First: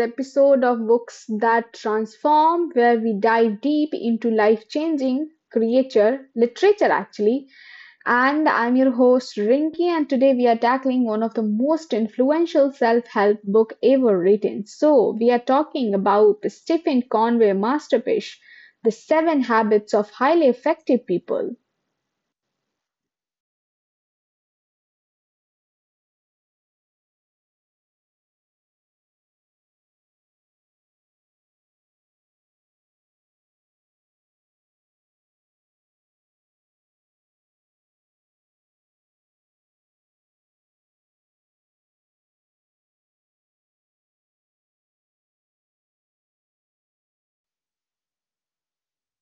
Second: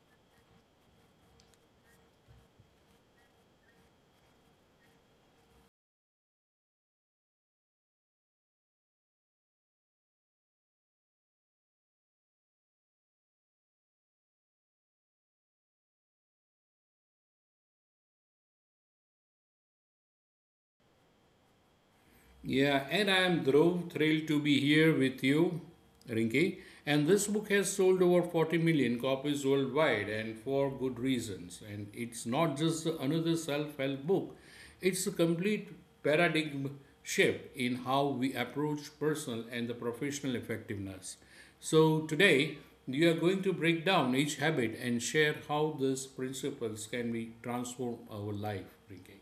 episode of Books That Transform, where we dive deep into life changing creature literature actually. And I'm your host Rinki, and today we are tackling one of the most influential self help book ever written. So, we are talking about Stephen Conway masterpiece, The Seven Habits of Highly Effective People. Yeah, and I am Dhruv, thrilled to be here with you, Rinki. And this book has sold over 40 million copies worldwide, and for good reasons. And it's not just another self help book, it's a complete paradigm shift in how we approach personal and the professional effectiveness. So, today, we are going to break down each habit and share how these principles can be transform our life, Rinki.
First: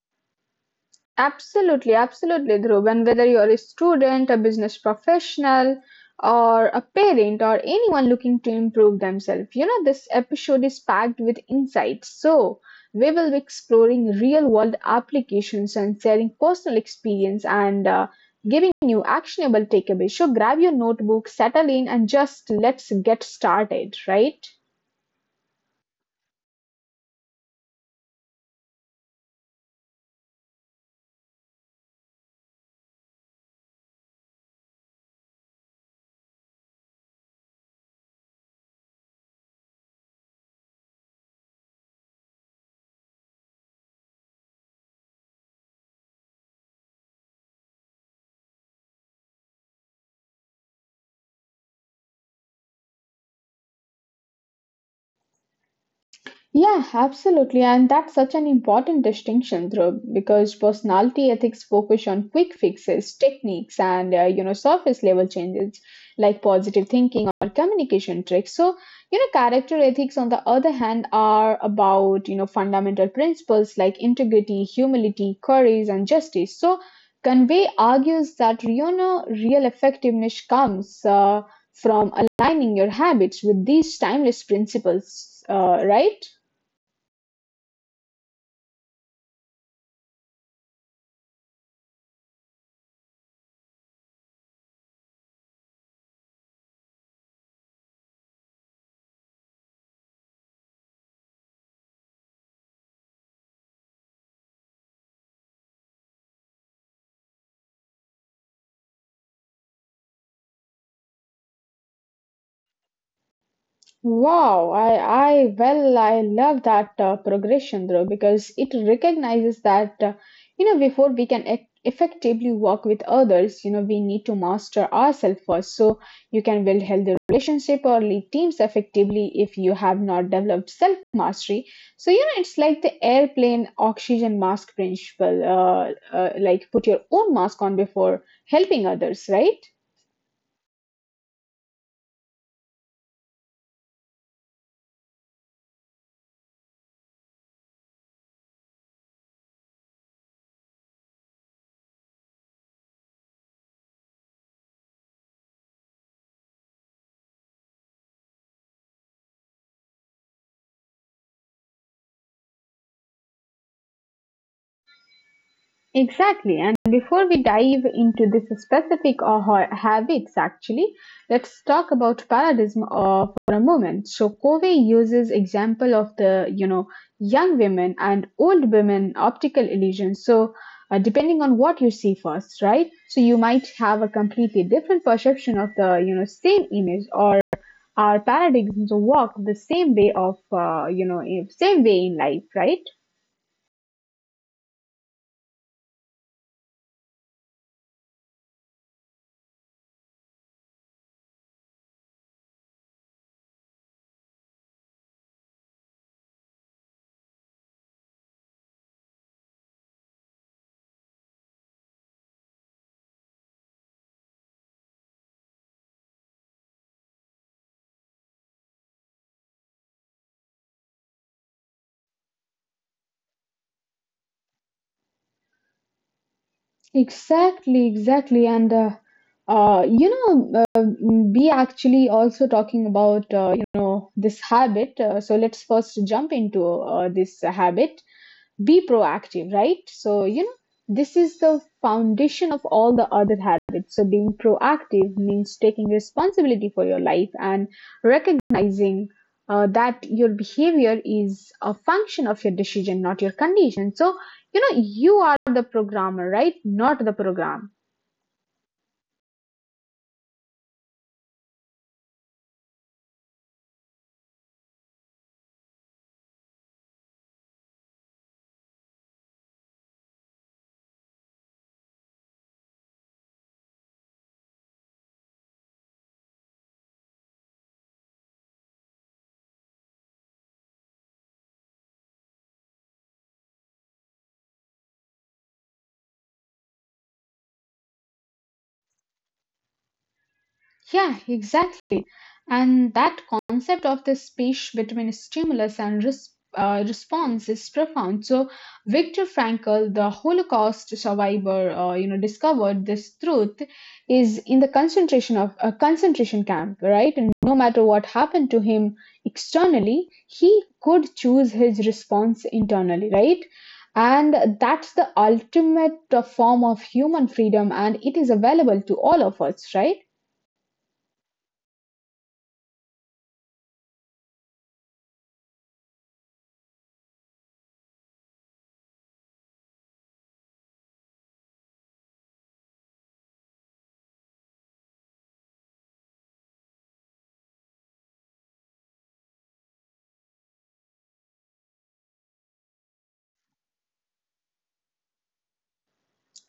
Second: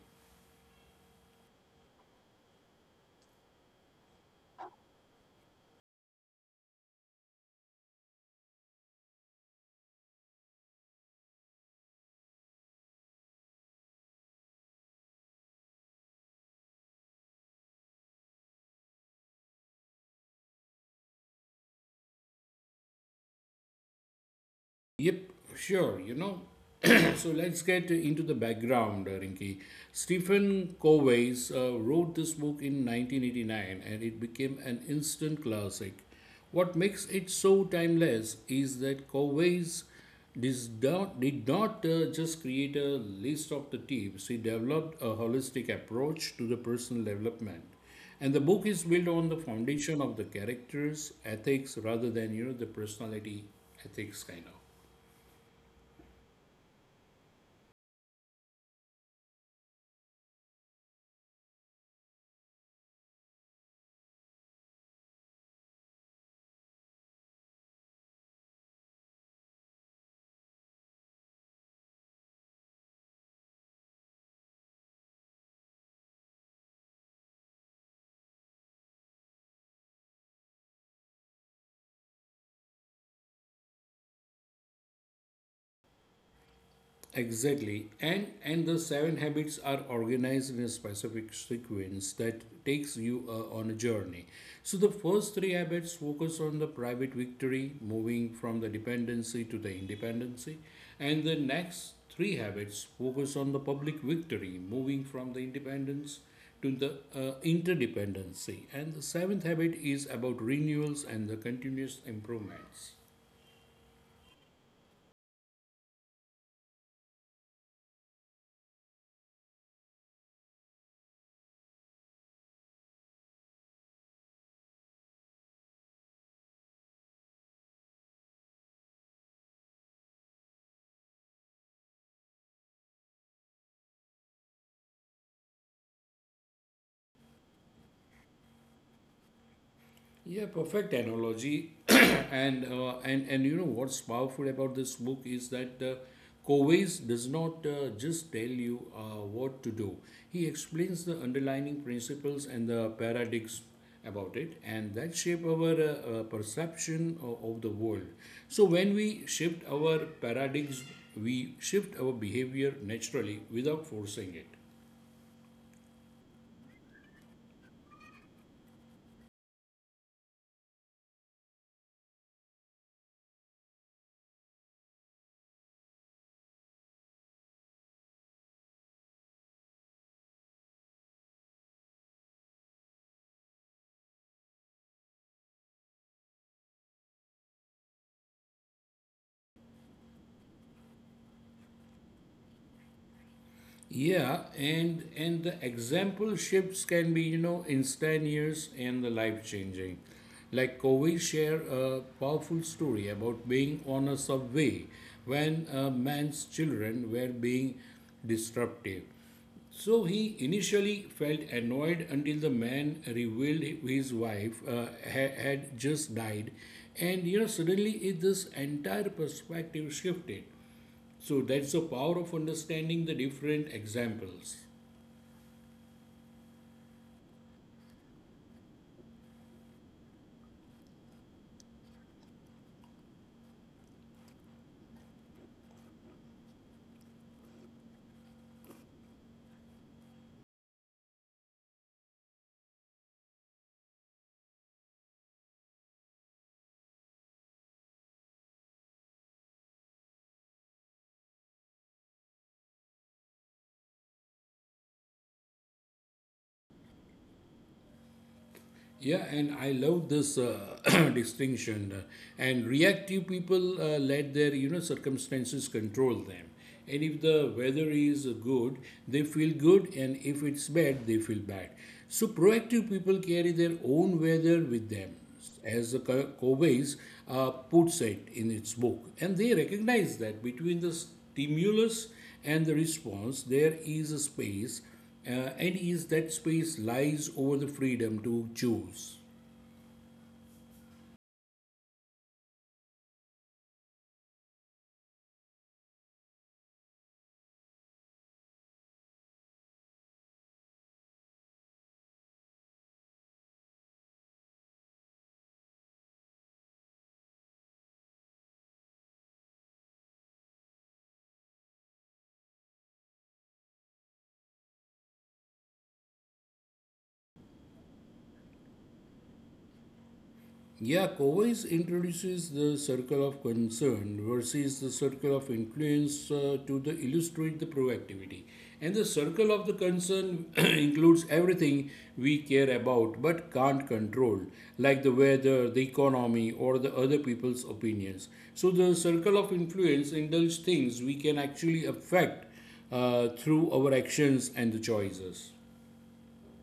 Absolutely, absolutely, Dhruv. And whether you're a student, a business professional, or a parent, or anyone looking to improve themselves, you know, this episode is packed with insights. So, we will be exploring real world applications and sharing personal experience and giving you actionable takeaways. So, grab your notebook, settle in, and just let's get started, right? Yep, sure. You know, so let's get into the background, Rinki. Stephen Covey's wrote this book in 1989 and it became an instant classic. What makes it so timeless is that Covey's did not just create a list of the tips, he developed a holistic approach to the personal development. And the book is built on the foundation of the characters, ethics, rather than, the personality ethics kind of. Yeah, absolutely. And that's such an important distinction, Dhruv, because personality ethics focus on quick fixes, techniques, and you know surface level changes like positive thinking or communication tricks. So you know character ethics, on the other hand, are about you know fundamental principles like integrity, humility, courage, and justice. So Conway argues that you know real effectiveness comes from aligning your habits with these timeless principles, right? Exactly. And the seven habits are organized in a specific sequence that takes you on a journey. So the first three habits focus on the private victory, moving from the dependency to the independency, and the next three habits focus on the public victory, moving from the independence to the interdependency. And the seventh habit is about renewals and the continuous improvements. Wow, I love that progression though because it recognizes that you know before we can effectively work with others, you know we need to master ourselves first. So you can build healthy relationship or lead teams effectively if you have not developed self mastery. So you know it's like the airplane oxygen mask principle. Like put your own mask on before helping others, right? Yeah, perfect analogy. And you know what's powerful about this book is that Covey's does not just tell you what to do. He explains the underlying principles and the paradigms about it, and that shape our perception of the world. So when we shift our paradigms, we shift our behavior naturally without forcing it. Exactly. And before we dive into this specific or habits, actually, let's talk about paradigm for a moment. So Covey uses example of the, you know, young women and old women optical illusion. So depending on what you see first, right? So you might have a completely different perception of the, you know, same image or our paradigms work the same way of, you know, same way in life, right? Yeah, and the example shifts can be, instantaneous and the life changing. Like Covey share a powerful story about being on a subway when a man's children were being disruptive. So he initially felt annoyed until the man revealed his wife had just died, and suddenly this entire perspective shifted. So that's the power of understanding the different examples. Exactly, exactly. And uh, you know, uh, we actually also talking about you know this habit. So let's first jump into this habit be proactive, right? So, you know, this is the foundation of all the other habits. So, being proactive means taking responsibility for your life and recognizing that your behavior is a function of your decision, not your condition. So, you know, you are the programmer, right? Not the program. Yeah, and I love this distinction. And reactive people let their circumstances control them. And if the weather is good, they feel good, and if it's bad, they feel bad. So proactive people carry their own weather with them, as the Covey's puts it in its book, and they recognize that between the stimulus and the response, there is a space and is that space lies over the freedom to choose. Yeah, exactly. And that concept of the space between stimulus and response is profound. So Viktor Frankl, the Holocaust survivor, you know, discovered this truth is in the concentration of a concentration camp, right? And no matter what happened to him externally, he could choose his response internally, right? And that's the ultimate form of human freedom, and it is available to all of us, right? Yeah, Cowboys introduces the circle of concern versus the circle of influence to the illustrate the proactivity. And the circle of the concern includes everything we care about but can't control, like the weather, the economy, or the other people's opinions. So the circle of influence indulges things we can actually affect through our actions and the choices.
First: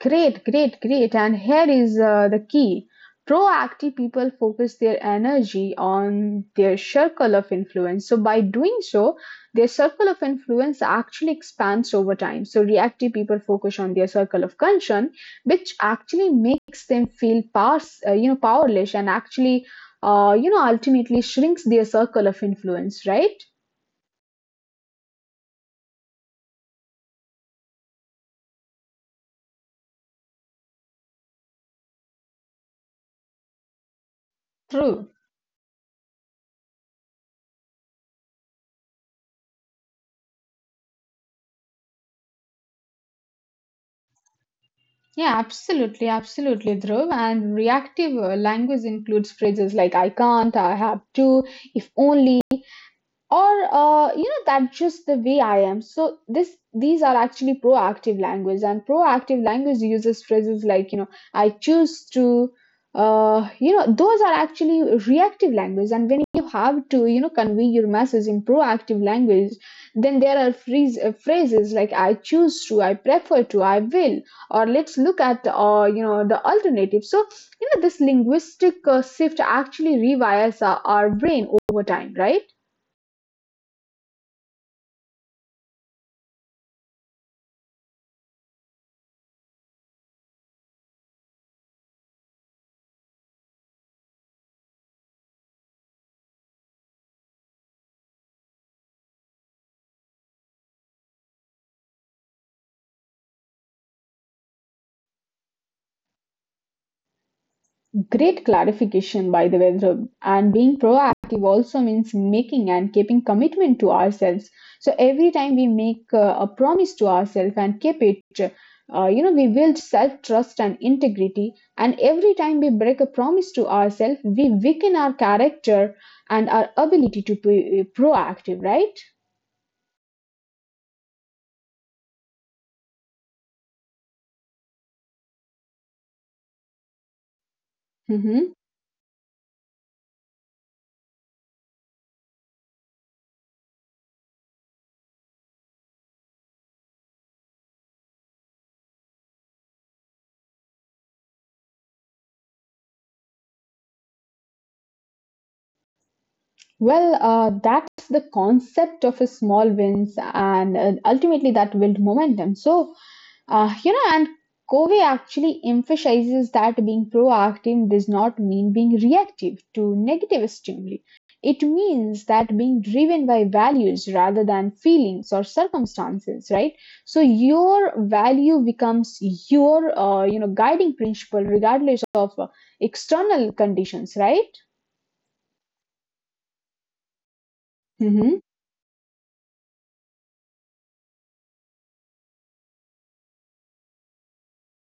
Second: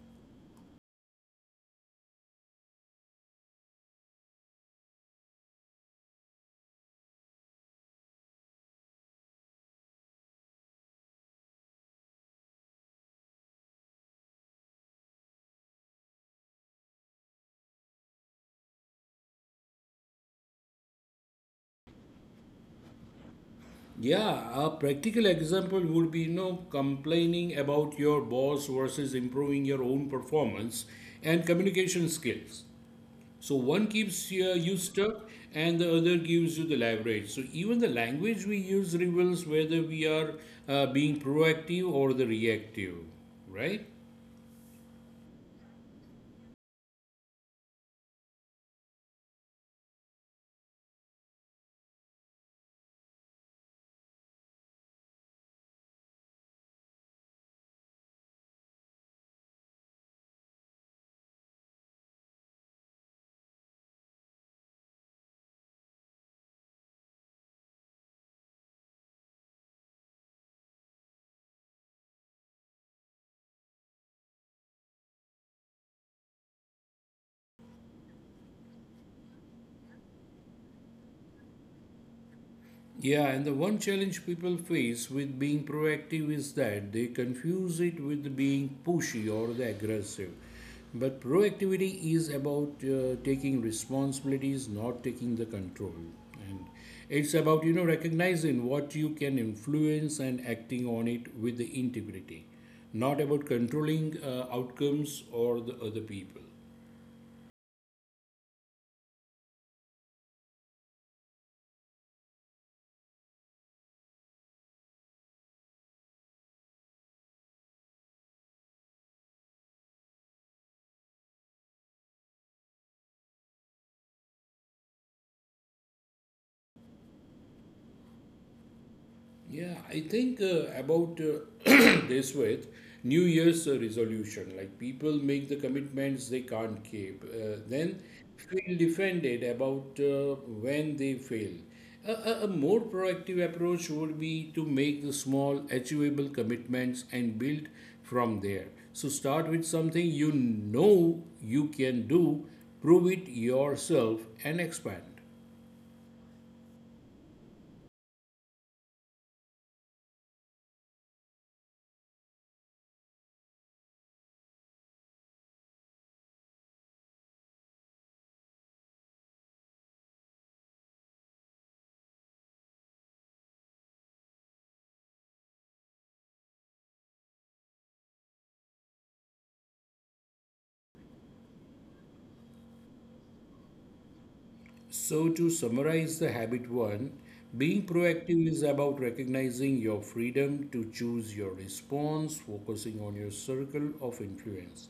Great, great, great. And here is the key. Proactive people focus their energy on their circle of influence. So, by doing so, their circle of influence actually expands over time. So, reactive people focus on their circle of concern, which actually makes them feel you know, powerless and actually, you know, ultimately shrinks their circle of influence, right? Yeah, a practical example would be, complaining about your boss versus improving your own performance and communication skills. So one keeps you True. stuck and the other gives you the leverage. So even the language we use reveals whether we are being proactive or the reactive, right? Yeah, absolutely, absolutely, Dhruv. And reactive language includes phrases like I can't, I have to, if only, or you know that's just the way I am, so this these are actually proactive language and proactive language uses phrases like you know I choose to you know those are actually reactive language and when you have to you know convey your message in proactive language then there are phrases like I choose to, I prefer to, I will, or let's look at you know the alternative. So you know this linguistic shift actually rewires our brain over time, right? Yeah, and the one challenge people face with being proactive is that they confuse it with being pushy or the aggressive. But proactivity is about taking responsibilities, not taking the control. And it's about, recognizing what you can influence and acting on it with the integrity, not about controlling outcomes or the other people. Great clarification, by the way, Dhruv. And being proactive also means making and keeping commitment to ourselves. So every time we make a promise to ourselves and keep it, you know, we build self trust and integrity. And every time we break a promise to ourselves, we weaken our character and our ability to be proactive, right? Yeah, I think about this with New Year's resolution. Like people make the commitments they can't keep, then Hmm. feel defended about when they fail. A more proactive approach would be to make the small, achievable commitments and build from there. So start with something you know you can do, prove it yourself, and expand. Well, that's the concept of a small wins, and ultimately that build momentum. So uh, you know, and Covey actually emphasizes that being proactive does not mean being reactive to negative stimuli. It means that being driven by values rather than feelings or circumstances, right? So your value becomes your, you know, guiding principle regardless of external conditions, right? So, to summarize the habit one, being Hmm. proactive is about recognizing your freedom to choose your response, focusing on your circle of influence,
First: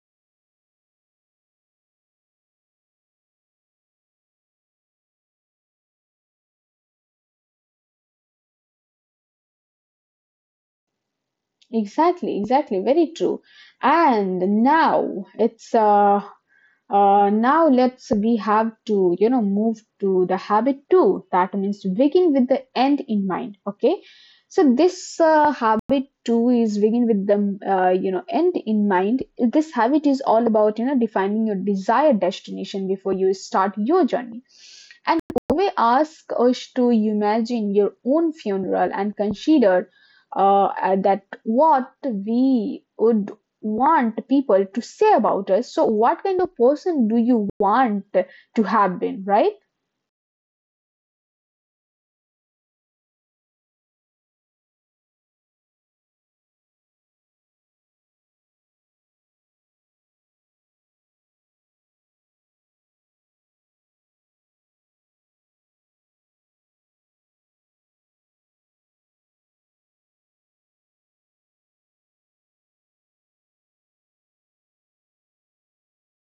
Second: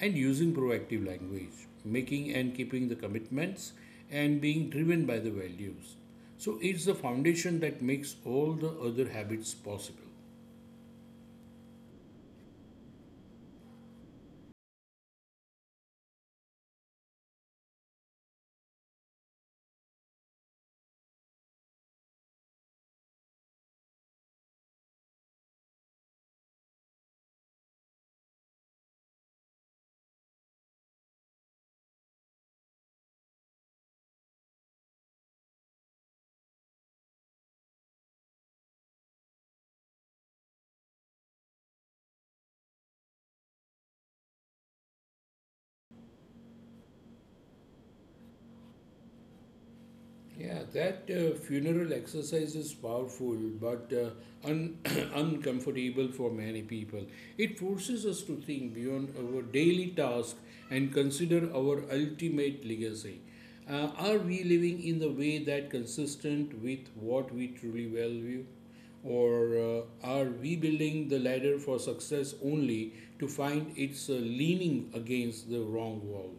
and using proactive language, making and keeping the commitments, and being driven by the values. So, it's the foundation that makes all the other habits possible. Exactly, exactly. Very true. And now it's uh, now let's we have to you know move to the habit two. That means to begin with the end in mind. Okay, so this habit two is begin with the you know end in mind. This habit is all about you know defining your desired destination before you start your journey and we ask us to imagine your own funeral and consider that what we would want people to say about us. So, what kind of person do you want to have been, right? Yeah, that funeral exercise is powerful but un- uncomfortable for many people. It forces us to think beyond our daily task and consider our ultimate legacy. Are we living in the way that consistent with what we truly value? Or are we building the ladder for success only to find it's leaning against the wrong wall?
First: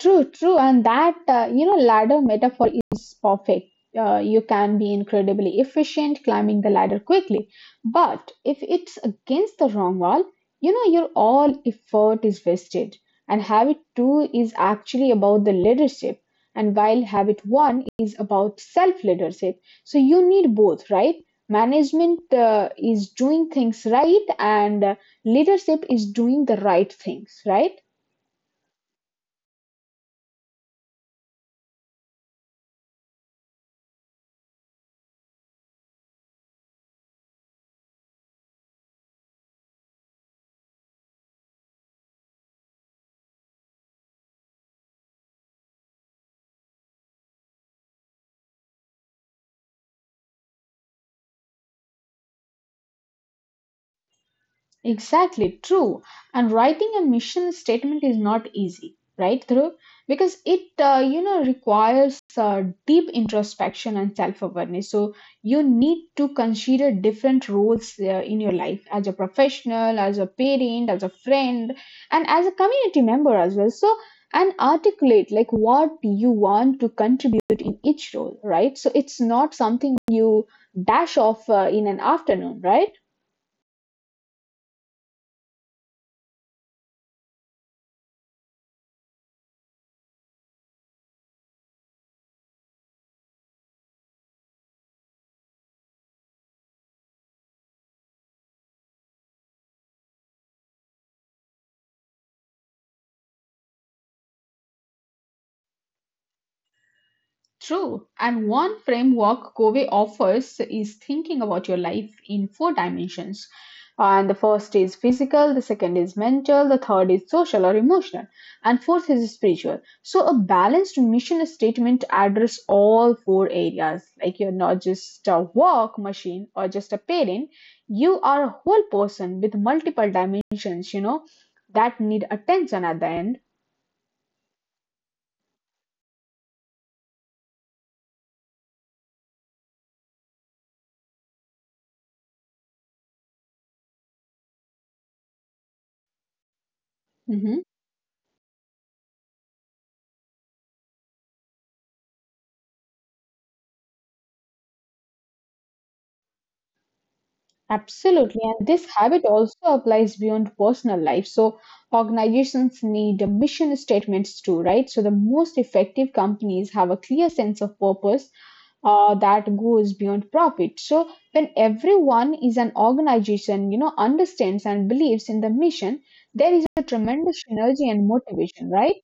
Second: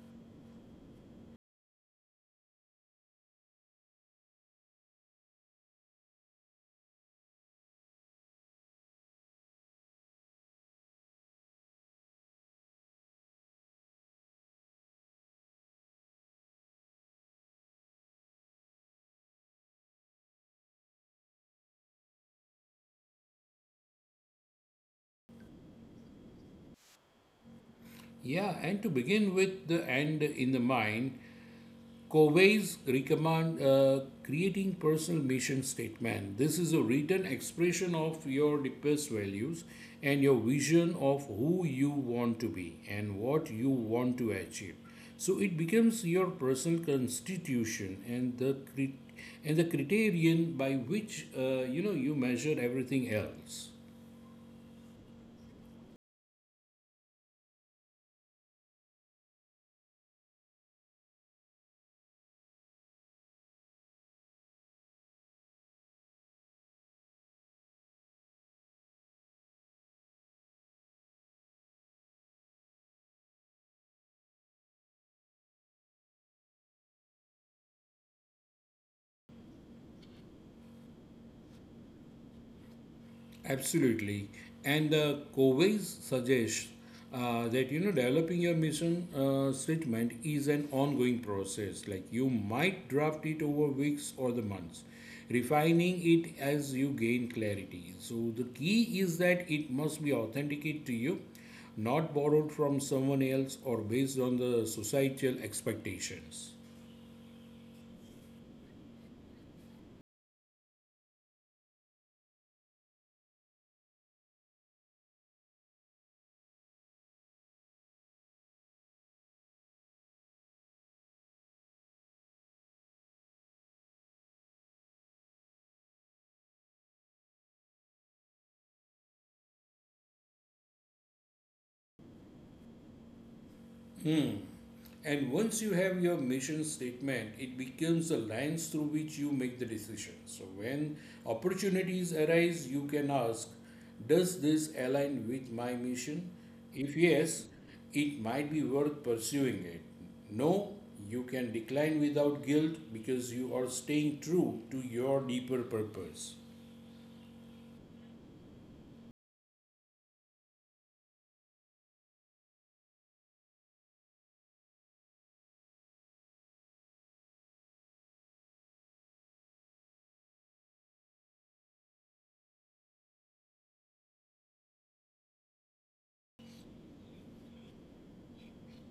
True, true, and that you know ladder metaphor is perfect. You can be incredibly efficient climbing the ladder quickly, but if it's against the wrong wall, you know your all effort is wasted. And habit two is actually about the leadership, and while habit one is about self leadership, so you need both, right? Management is doing things right, and leadership is doing the right things, right? Yeah, and to begin with the end in the mind, Covey's recommend creating personal mission statement. This is a written expression of your deepest values and your vision of who you want to be and what you want to achieve. So it becomes your personal constitution and the criterion by which you measure everything else. Exactly, true. And writing a mission statement is not easy, right, Dhruv? Because it, you know, requires deep introspection and self-awareness. So you need to consider different roles in your life as a professional, as a parent, as a friend, and as a community member as well. So and articulate like what you want to contribute in each role, right? So it's not something you dash off in an afternoon, right? Absolutely. And the COVIDs suggests that developing your mission statement is an ongoing process. Like you might draft it over weeks or the months, refining it as you gain clarity. So the key is that it must be authenticated to you, not borrowed from someone else or based on the societal expectations. True. And one framework Covey offers is thinking about your life in four dimensions. And the first is physical, the second is mental, the third is social or emotional, and fourth is spiritual. So a balanced mission statement address all four areas. Like you're not just a work machine or just a parent, you are a whole person with multiple dimensions, you know, that need attention at the end. And once you have your mission statement, it becomes the lens through which you make the decision. So when opportunities arise, you can ask, does this align with my mission? If yes, Mhm. it might be worth pursuing it. No, you can decline without guilt because you are staying true to your deeper purpose. Absolutely. And this habit also applies beyond personal life. So organizations need mission statements too, right? So the most effective companies have a clear sense of purpose that goes beyond profit. So when everyone is an organization, you know, understands and believes in the mission, there is a tremendous energy and motivation, right?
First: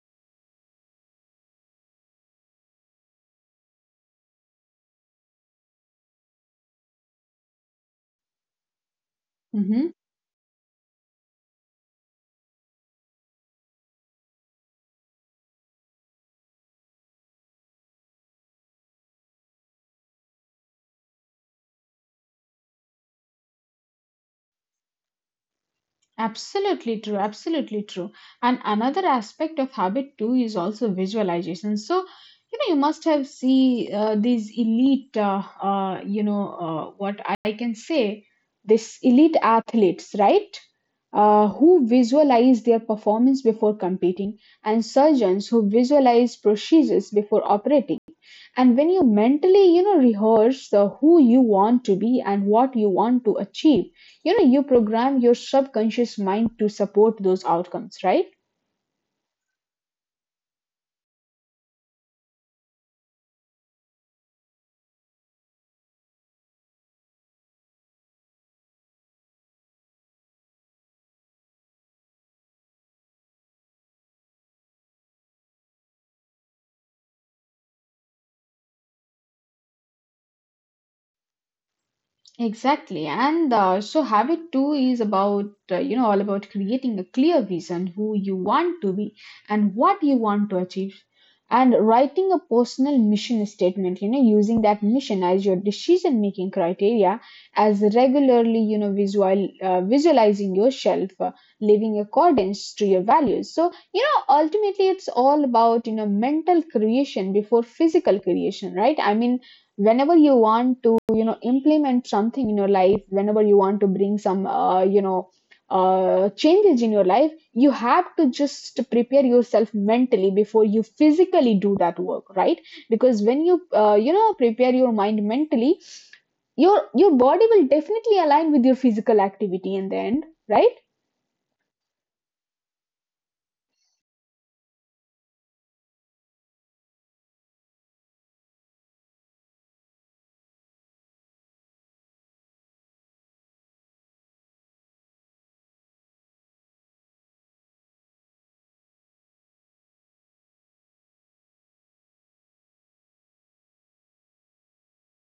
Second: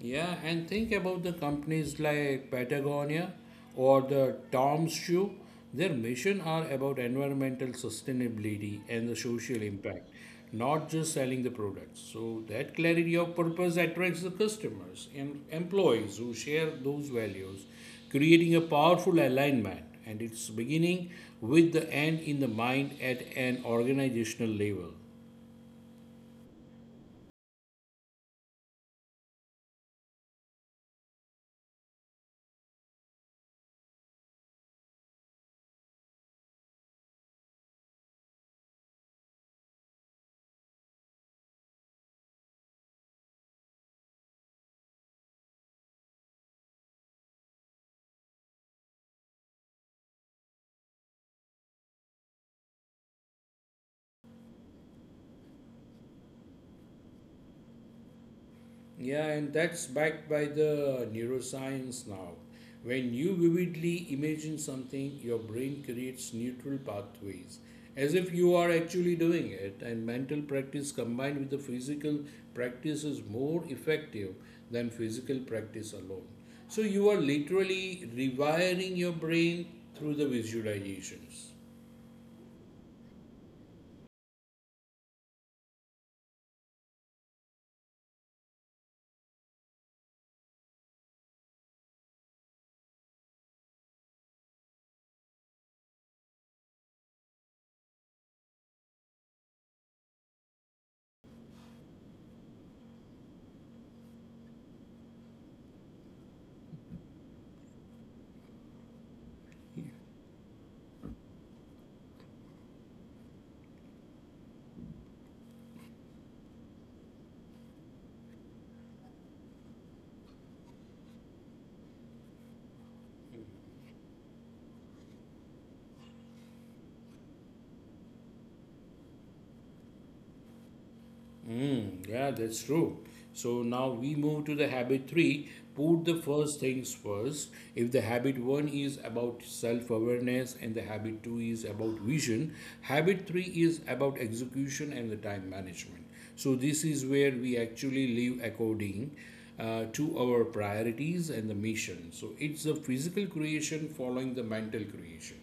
Yeah, and think about the companies like Patagonia or the Tom's Shoe. Their mission are about environmental sustainability and the social Mhm. impact, not just selling the products. So that clarity of purpose attracts the customers and employees who share those values, creating a powerful alignment. And it's beginning with the end in the mind at an organizational level. Absolutely true, absolutely true. And another aspect of habit too is also visualization. So, you know, you must have see these elite, you know, what I can say, this elite athletes, right? Who visualize their performance before competing, and surgeons who visualize procedures before operating. And when you mentally, you know, rehearse who you want to be and what you want to achieve, you know, you program your subconscious mind to support those outcomes, right? Yeah, and that's backed by the neuroscience now. When you vividly imagine something, your brain creates neutral pathways as if you are actually doing it, and mental practice combined with the physical practice is more effective than physical practice alone. So you are literally rewiring your brain through the visualizations. Exactly, and so habit two is about you know all about creating a clear vision who you want to be and what you want to achieve, and writing a personal mission statement. You know, using that mission as your decision making criteria, as regularly you know visualizing yourself living accordance to your values. So you know ultimately it's all about you know mental creation before physical creation, right? I mean whenever you want to you know implement something in your life, whenever you want to bring some you know changes in your life, you have to just prepare yourself mentally before you physically do that work, right? Because when you you know prepare your mind mentally, your body will definitely align with your physical activity in the end, right? Mm, yeah, that's true. So now we move to the habit three. Put the first things first. If the habit one is about self awareness and the habit two is about vision, habit three is about execution and the time management. So this is where we actually live according to our priorities and the mission. So it's the physical creation following the mental creation.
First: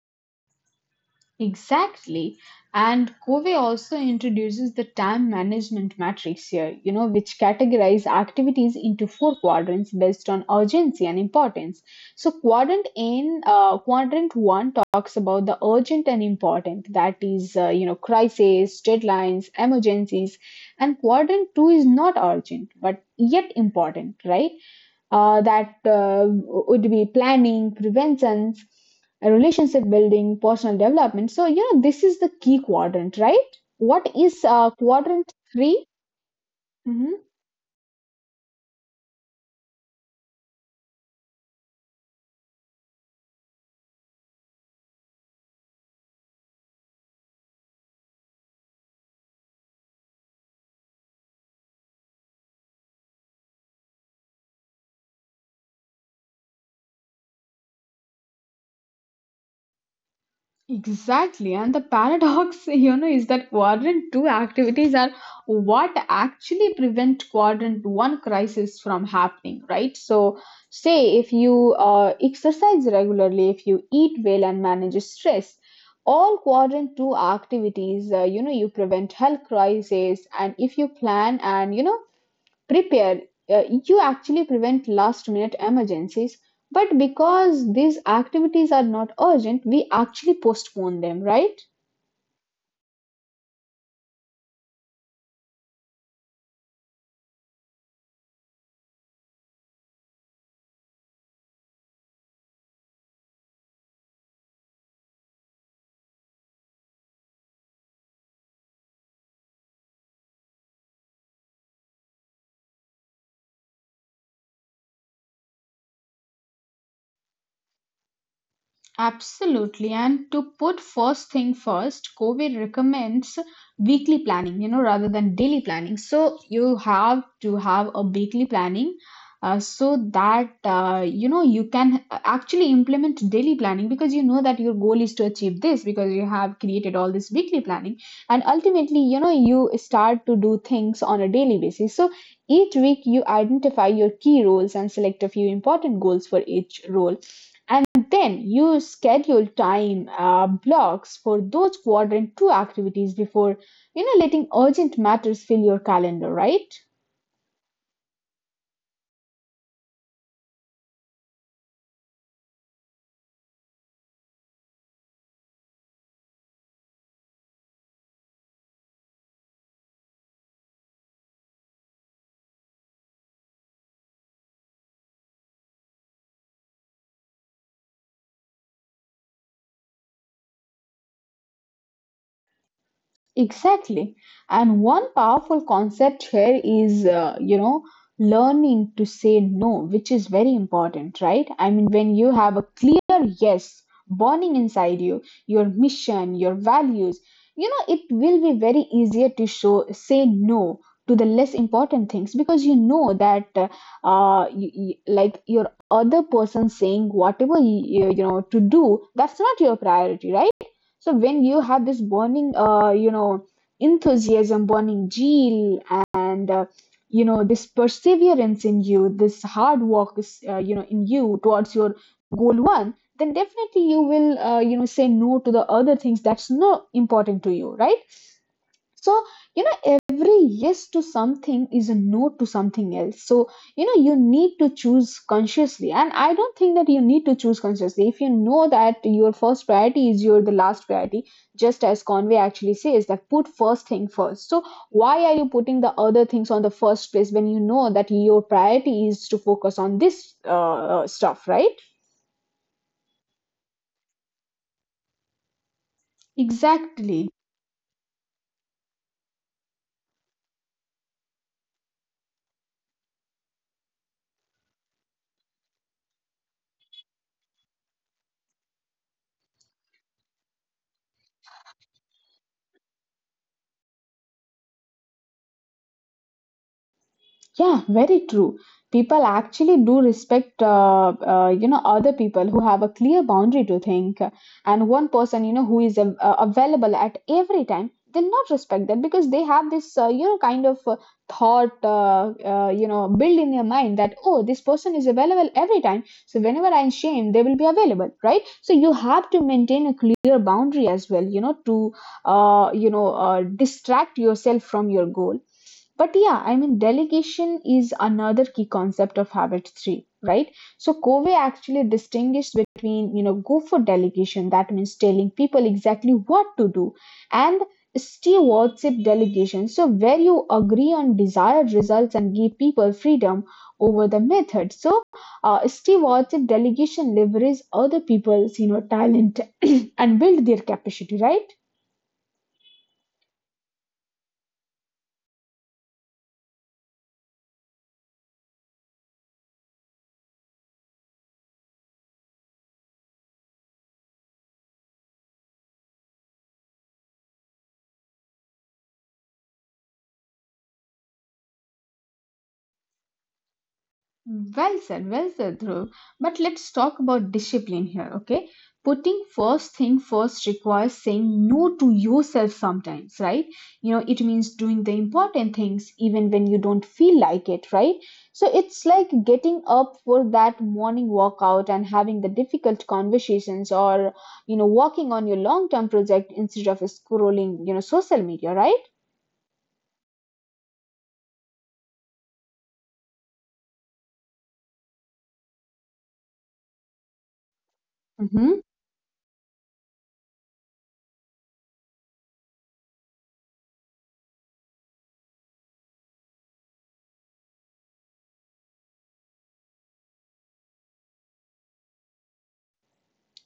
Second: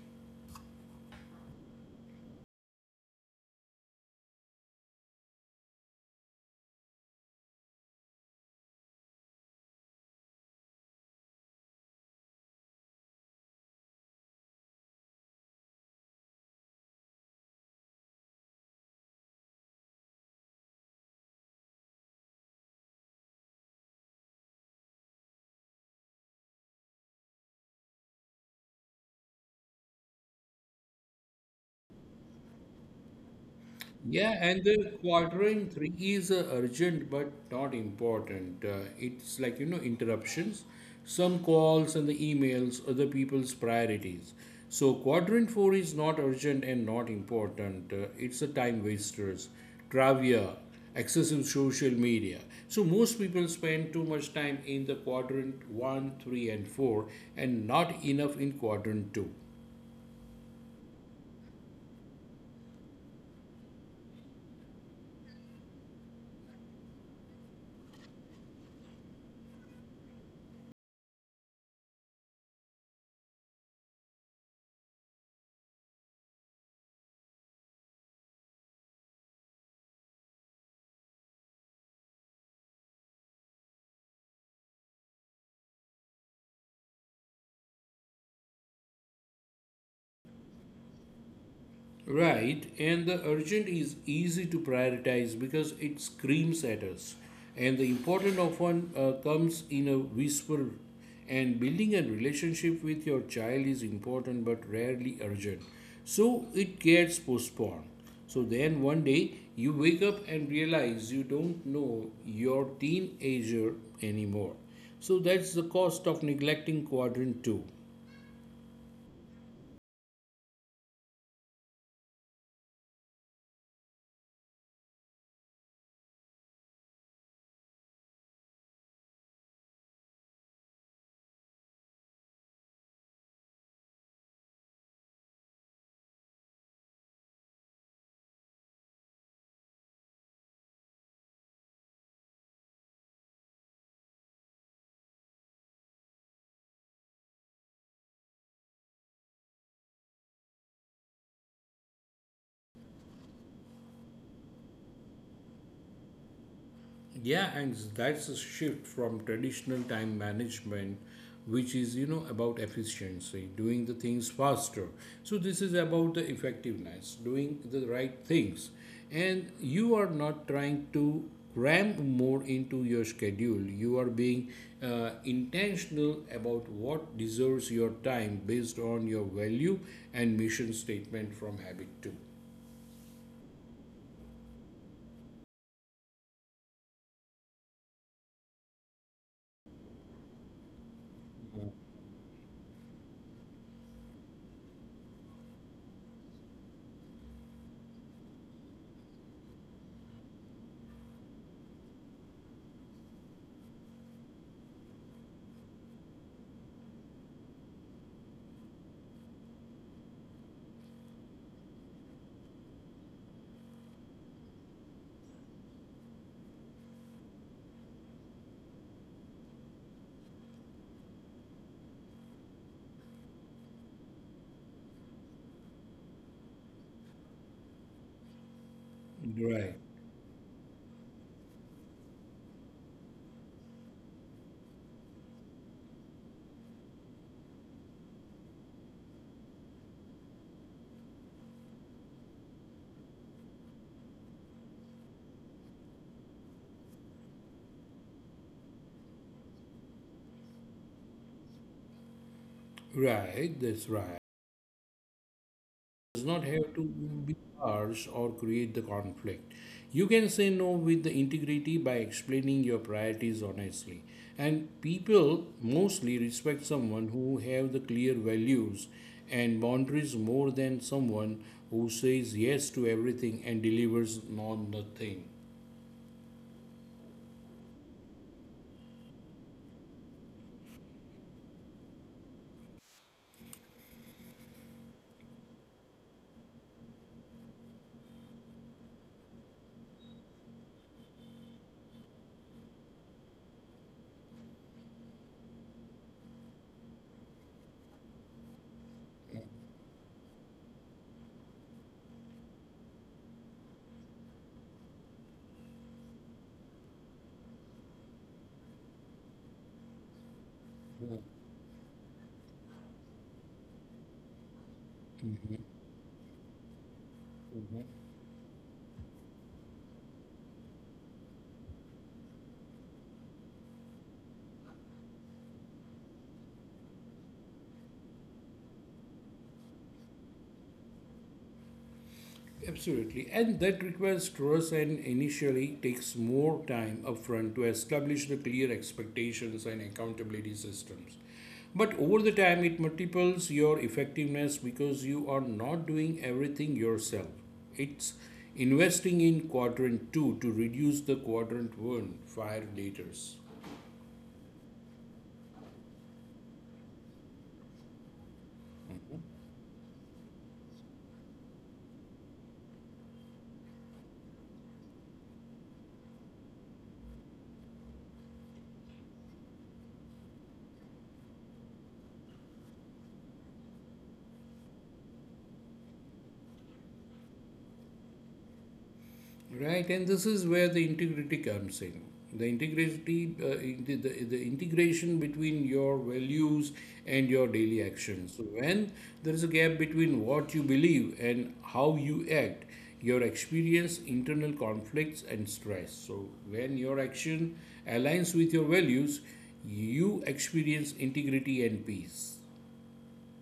Exactly. And Covey also introduces the time management matrix here, you know, which categorize activities into four quadrants based on urgency and importance. So quadrant one talks about the urgent and important, that is, you know, crises, deadlines, emergencies, and quadrant two is not urgent but yet important, right? Uh, that would be planning, preventions, relationship building, personal development. So, you know, this is the key quadrant, right? What is Yeah, and the quadrant quadrant 3? three is urgent but not important. It's like, interruptions, some calls and the emails, other people's priorities. So, quadrant four is not urgent and not important. It's a time wasters, trivia, excessive social media. So, most people spend too much time in the quadrant one, three, and four and not enough in quadrant two. Exactly, and the paradox, you know, is that quadrant two activities are what actually prevent quadrant one crisis from happening, right? So, say if you exercise regularly, if you eat well and manage stress, all quadrant two activities, you know, you prevent health crisis, and if you plan and you know prepared. You actually prevent last minute emergencies, but because these activities are not urgent, we actually postpone them, right? Right, and the urgent is easy to prioritize because it screams at us. And the important often comes in a whisper. And building a relationship with your child is important but rarely urgent. So it gets postponed. So then one day you wake up and realize you don't know your teenager anymore. So that's the cost of neglecting quadrant 2. Absolutely. And to put first thing first, COVID recommends weekly planning, you know, rather than daily planning. So you have to have a weekly planning so that, you can actually implement daily planning because you know that your goal is to achieve this because you have created all this weekly planning. And ultimately, you start to do things on a daily basis. So each week you identify your key roles and select a few important goals for each role, and then you schedule time blocks for those quadrant two activities before letting urgent matters fill your calendar, right? Yeah, and that's a shift from traditional time management, which is, about efficiency, doing the things faster. So, this is about the effectiveness, doing the right things. And you are not trying to cram more into your schedule. You are being intentional about what deserves your time based on your value and mission statement from habit two. Exactly. And one powerful concept here is, learning to say no, which is very important, right? I mean, when you have a clear yes burning inside you, your mission, your values, it will be very easier to show say no to the less important things because you know that like your other person saying whatever you, you know to do, that's not your priority, right? So when you have this burning, enthusiasm, burning zeal, and this perseverance in you, this hard work is, in you towards your goal one, then definitely you will, say no to the other things that's not important to you, right? So, Right, every yes to something is a no to something else. So, you need to choose consciously. And I don't think that you need to choose consciously. If you know that your first priority is your the last priority, just as Conway actually says that put first thing first. So, why are you putting the other things on the first place when you know that your priority is to focus on this stuff, right? right, that's right. Does not have to Exactly. be harsh or create the conflict. You can say no with the integrity by explaining your priorities honestly. And people mostly respect someone who have the clear values and boundaries more than someone who says yes to everything and delivers on nothing. Yeah, very true. People actually do respect, other people who have a clear boundary to think, and one person, who is available at every time, they'll not respect that because they have this, kind of thought, built in their mind that oh, this person is available every time, so whenever I'm shamed, they will be available, right? So you have to maintain a clear boundary as well, to distract yourself from your goal. But yeah, I mean, delegation is another key concept of habit 3, right? So Covey actually distinguished between, go for delegation, that means telling people exactly what to do, and stewardship delegation, so where you agree on desired results and give people freedom over the method. So stewardship delegation leverage other people's talent and build their capacity, right? Absolutely, and that requires trust and initially takes more time upfront to establish the clear expectations and accountability systems. But over the time, it multiples your effectiveness because you are not doing everything yourself. It's investing in quadrant two to reduce the quadrant one fire leaders. Well said, Dhruv. But let's talk about discipline here, okay? Putting first thing first requires saying no to yourself sometimes, right? It means doing the important things even when you don't feel like it, right? So it's like getting up for that morning workout and having the difficult conversations or working on your long term project instead of scrolling social media, right? Right, and this is where the integrity comes in. The integrity, in the integration between your values and your daily actions. So Mhm. when there is a gap between what you believe and how you act, your experience internal conflicts and stress. So when your action aligns with your values, you experience integrity and peace.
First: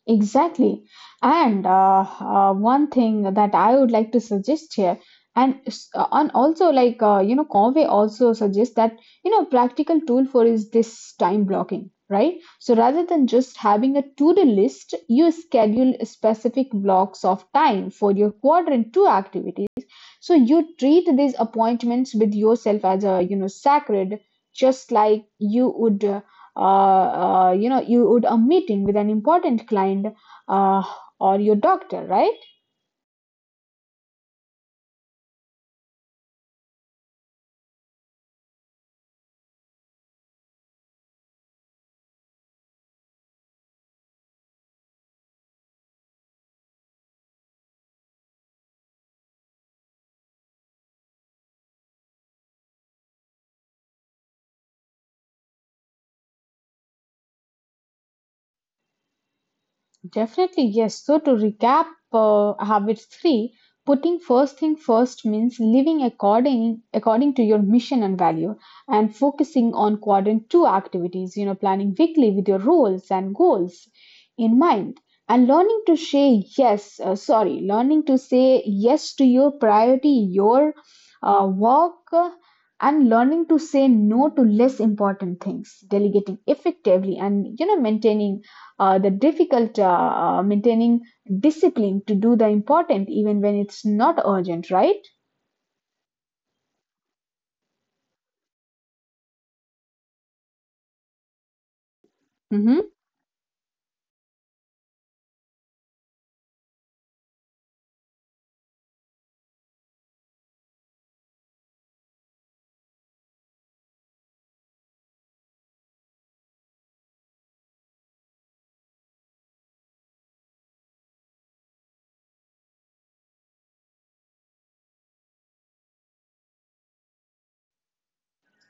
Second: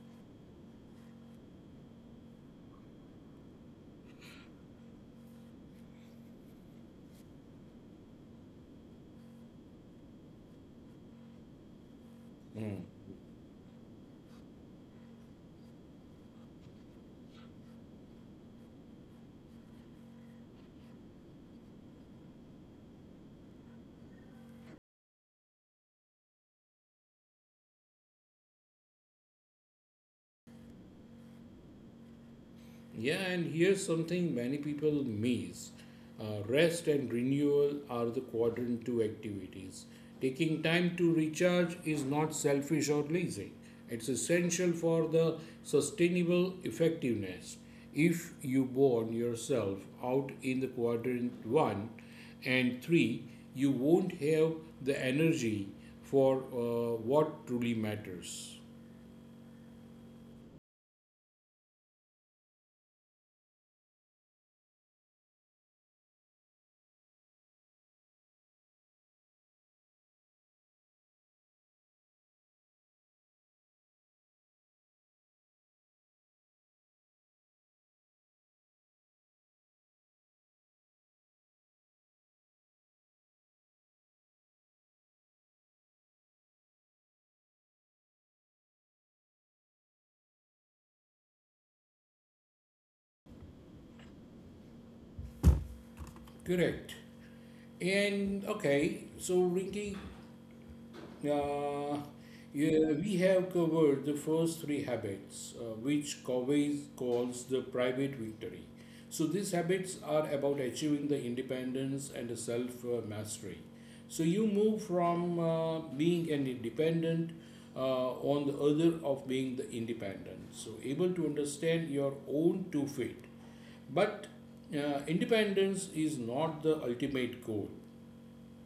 Exactly. And one thing that I would like to suggest here, and, and also, like, Conway also suggests that, practical tool for is this time blocking, right? So rather than just having a to-do list, you schedule specific blocks of time for your quadrant two activities, so you treat these appointments with yourself as a sacred, just like you would a meeting with an important client uh, or your doctor, right? Yeah, and here's something many people miss. Rest and renewal are the quadrant two activities. Taking time to recharge is not selfish or lazy. It's essential for the sustainable effectiveness. If you burn yourself out in the quadrant one and three, you won't have the energy for what truly matters. Definitely, yes. So, to recap, habit three, putting first thing first means living according to your mission and value, and focusing on quadrant two activities. Planning weekly with your roles and goals in mind, and learning to say yes. Sorry, learning to say yes to your priority, your work, and learning to say no to less important things, delegating effectively, and maintaining the difficult maintaining discipline to do the important even when it's not urgent, right? Correct. And okay, so Rinky, Uh, yeah, Mhm. we have covered the first three habits, which Covey calls the private victory. So these habits are about achieving the independence and the self mastery. So you move from being an independent on the other of being the independent. So able to understand your own two feet. But independence is not the ultimate goal.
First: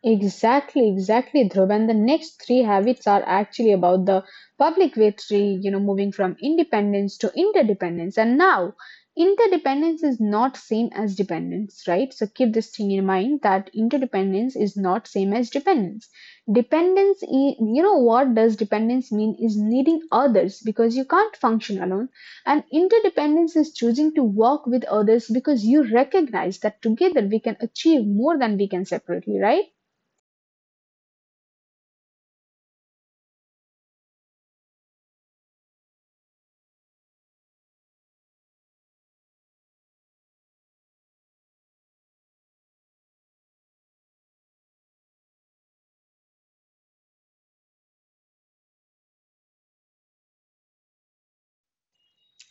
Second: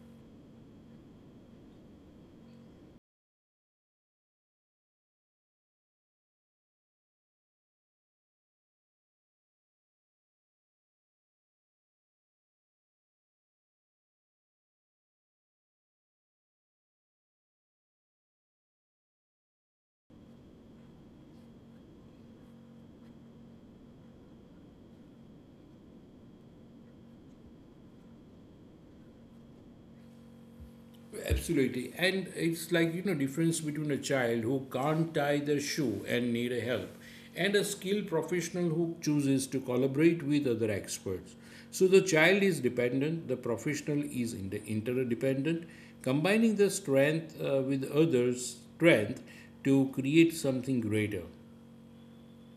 Exactly, exactly, Dhruv. And the next three habits are actually about the public victory, moving from independence to interdependence. And now, interdependence is not same as dependence, right? So keep this thing in mind that interdependence is not same as dependence. Dependence, what does dependence mean is needing others because you can't function alone. And interdependence is choosing to work with others because you recognize that together we can achieve more than we can separately, right? Absolutely. And it's like, you know, difference between a child who can't tie their shoe and need a help and a skilled professional who chooses to collaborate with other experts. So the child is dependent, the professional is in the interdependent, combining the strength with others' strength to create something greater.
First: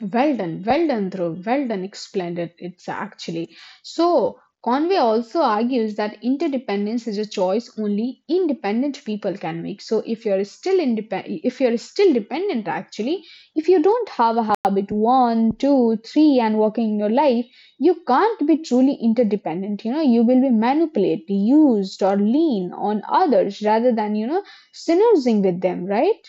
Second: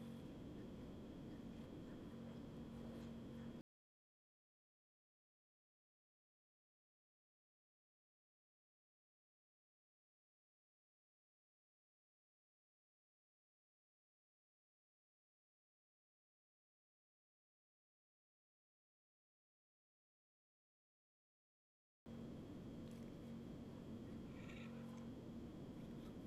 Well done, Dhruv. Well done, explained it. It's actually so. Conway also argues that interdependence is a choice only independent people can make. So if you're still independent, if you're still dependent, actually, if you don't have a habit one, two, three, and working in your life, you can't be truly interdependent. You will be manipulated, used, or lean on others rather than synergizing with them, right?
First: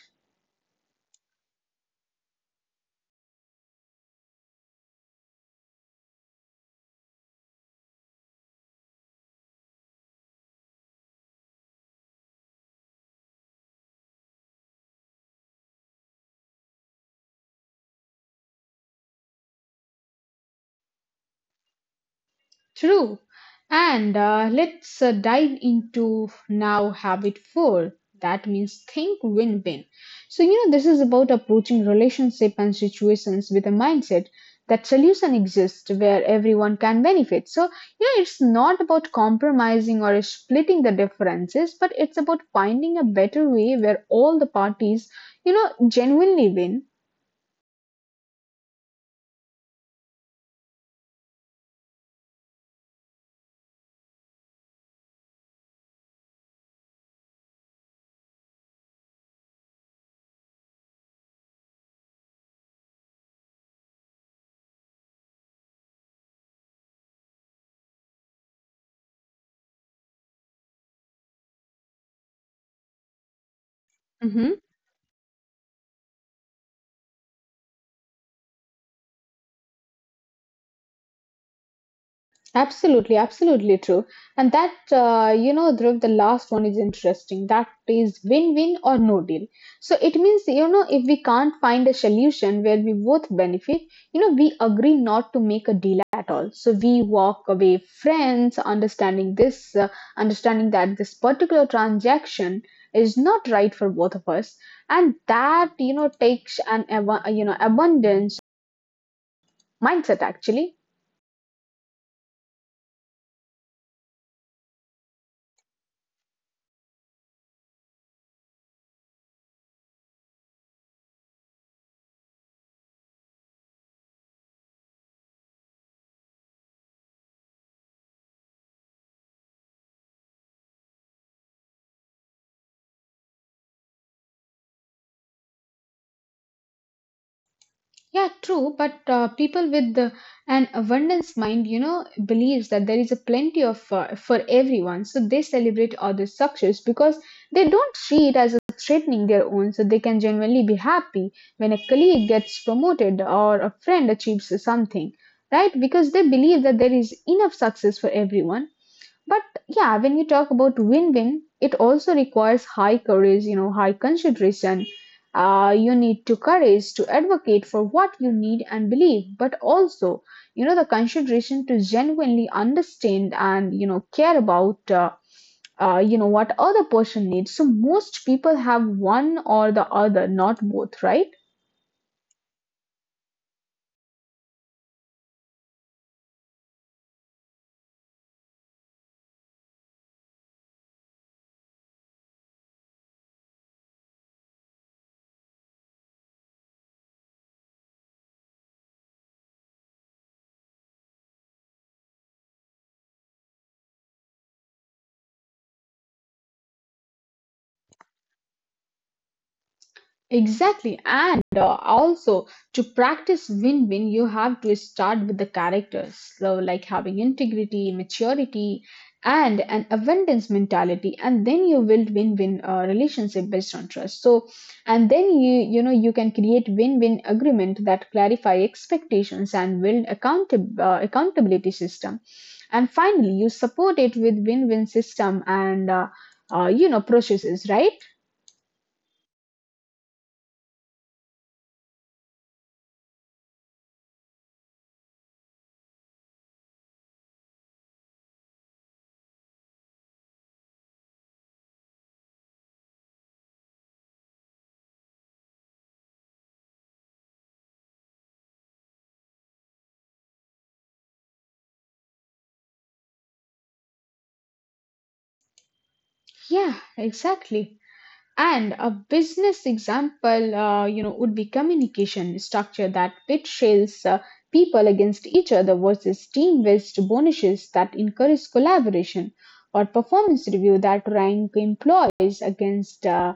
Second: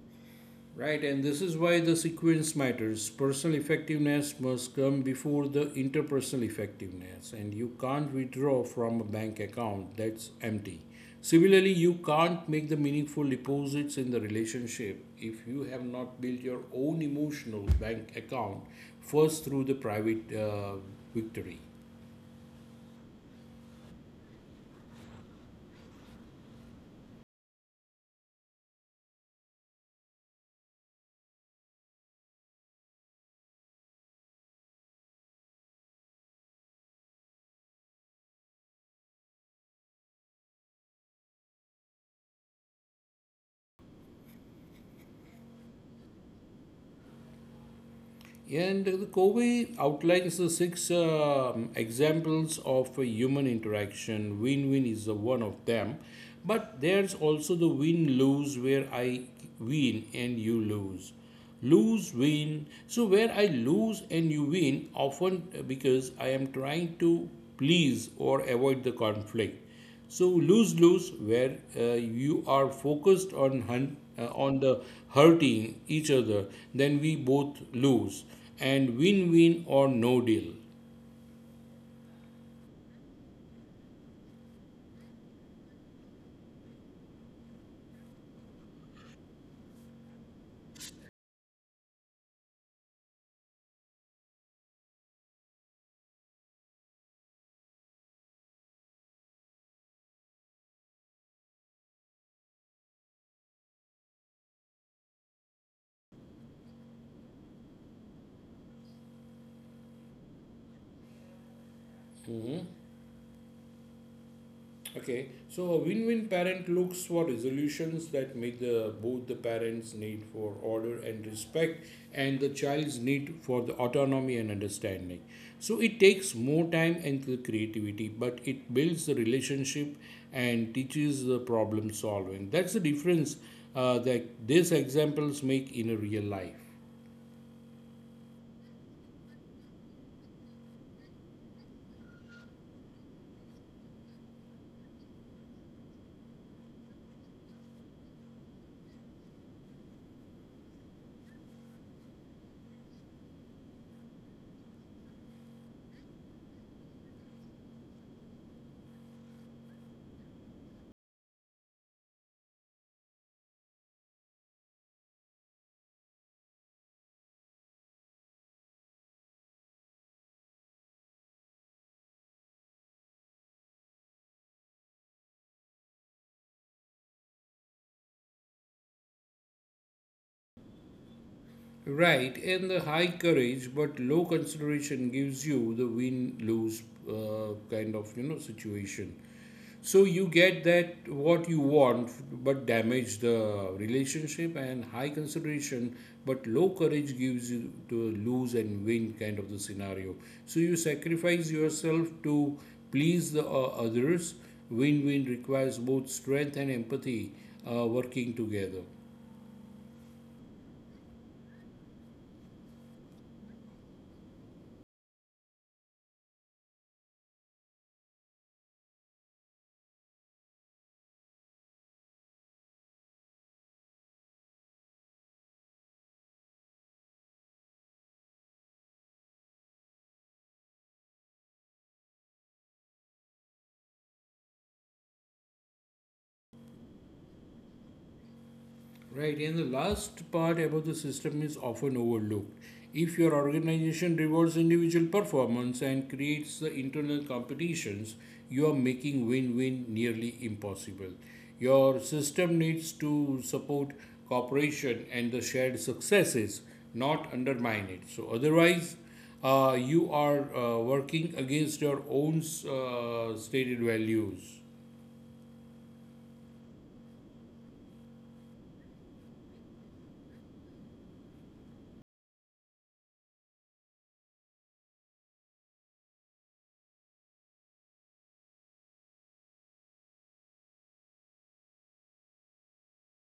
Right, and this is why the sequence matters. Personal effectiveness must come before the interpersonal effectiveness, and you can't withdraw from a bank account that's empty. Similarly, you can't make the meaningful deposits in the relationship if you have not built your own emotional bank account first through the private victory. True. And let's dive into now habit four. That means think win win. So, this is about approaching relationship and situations with a mindset that solution exists where everyone can benefit. So, it's not about compromising or splitting the differences, but it's about finding a better way where all the parties, genuinely win. And the Covey outlines the six examples of a human interaction. Win win is the one of them, but there's also the win lose where I win and you lose. Lose win. So, where I lose and you win, often because I am trying to please or avoid the conflict, so lose lose where you are focused on on Mm-hmm. the hurting each other, then we both lose and win win or no deal. Absolutely, absolutely true. And that, Dhruv, the last one is interesting. That is win win or no deal. So it means, if we can't find a solution where we both benefit, we agree not to make a deal at all. So we walk away friends, understanding that this particular transaction is not right for both of us. And that, takes an, abundance mindset actually. Okay, so a win-win parent looks for resolutions that meet the, both the parents' need for order and respect and the child's need for the autonomy and understanding. So it takes more time and the creativity, but it builds the relationship and teaches the problem solving. That's the difference that these examples make in a real life. Yeah, true, but people with an abundance mind, believes that there is a plenty of for everyone. So they celebrate others' success because they don't see it as a threatening their own. So they can genuinely be happy when a colleague gets promoted or a friend achieves something, right? Because they believe that there is enough success for everyone. But yeah, when we talk about win win, it also requires high courage, high consideration. You need to courage to advocate for what you need and believe, but also, the consideration to genuinely understand and, care about. You know what other person needs, so most people have one or the other, not both, right? Right, and the high courage but low consideration gives you the win lose kind of you know situation. So you get that what you want but damage the relationship, and high consideration but low courage gives you the lose and win kind of the scenario. So you sacrifice yourself to please the others. Win win requires both strength and empathy working together. Exactly. And also, to practice win win, you have to start with the characters. So, like having integrity, maturity, and an abundance mentality. And then you build win win relationship based on trust. So, and then you can create win win agreement that clarify expectations and build accountability system. And finally, you support it with win win system and, processes, right? Right, and the last part about the system is often overlooked. If your organization rewards individual performance and creates the internal competitions, you are making win win nearly impossible. Your system needs to support cooperation and the shared successes, not undermine it. So, otherwise, you are working against your own stated values. Yeah, exactly. And a business example, would be communication structure that betrays people against each other versus team-based bonuses that encourage collaboration, or performance review that rank employees against, uh,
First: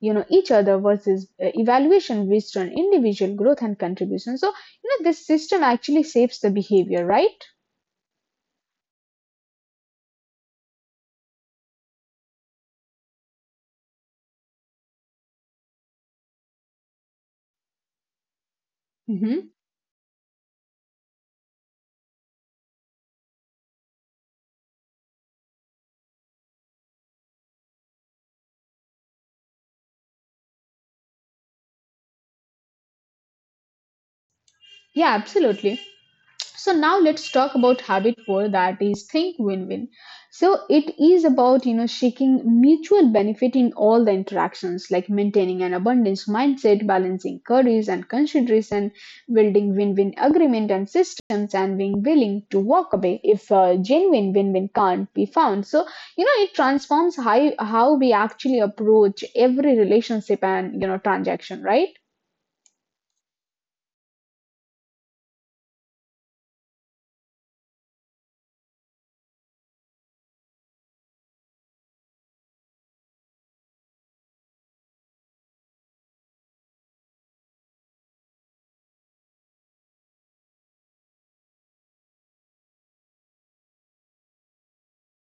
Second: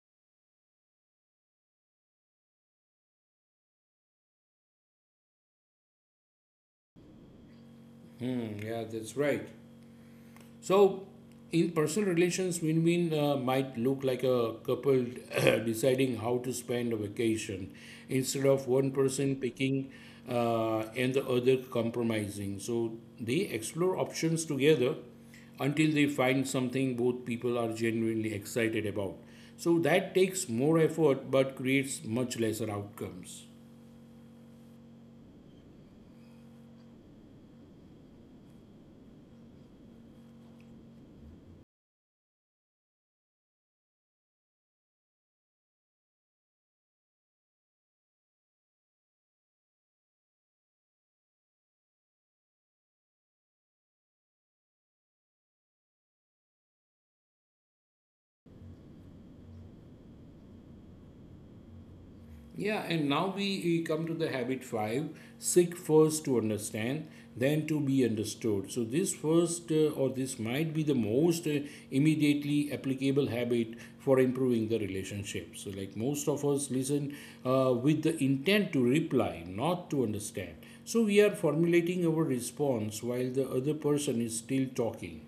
you know, each other versus evaluation based on individual growth and contribution. So, this system actually saves the behavior, right? Hmm, yeah, that's right. So, in personal relations, win win might look like a couple deciding how to spend a vacation instead of one person Hmm. picking and the other compromising. So, they explore options together until they find something both people are genuinely excited about. So, that takes more effort but creates much lesser outcomes. Yeah, absolutely. So now let's talk about habit four, that is think win-win. So it is about seeking mutual benefit in all the interactions, like maintaining an abundance mindset, balancing queries and consideration, building win-win agreement and systems, and being willing to walk away if genuine win-win can't be found. So it transforms how we actually approach every relationship and transaction, right? Yeah, and now we come to the habit five, seek first to understand, then to be understood. So, this first or this might be the most immediately applicable habit for improving the relationship. So, like most of us listen with the intent to reply, not to understand. So, we are formulating our response while the other person is still talking.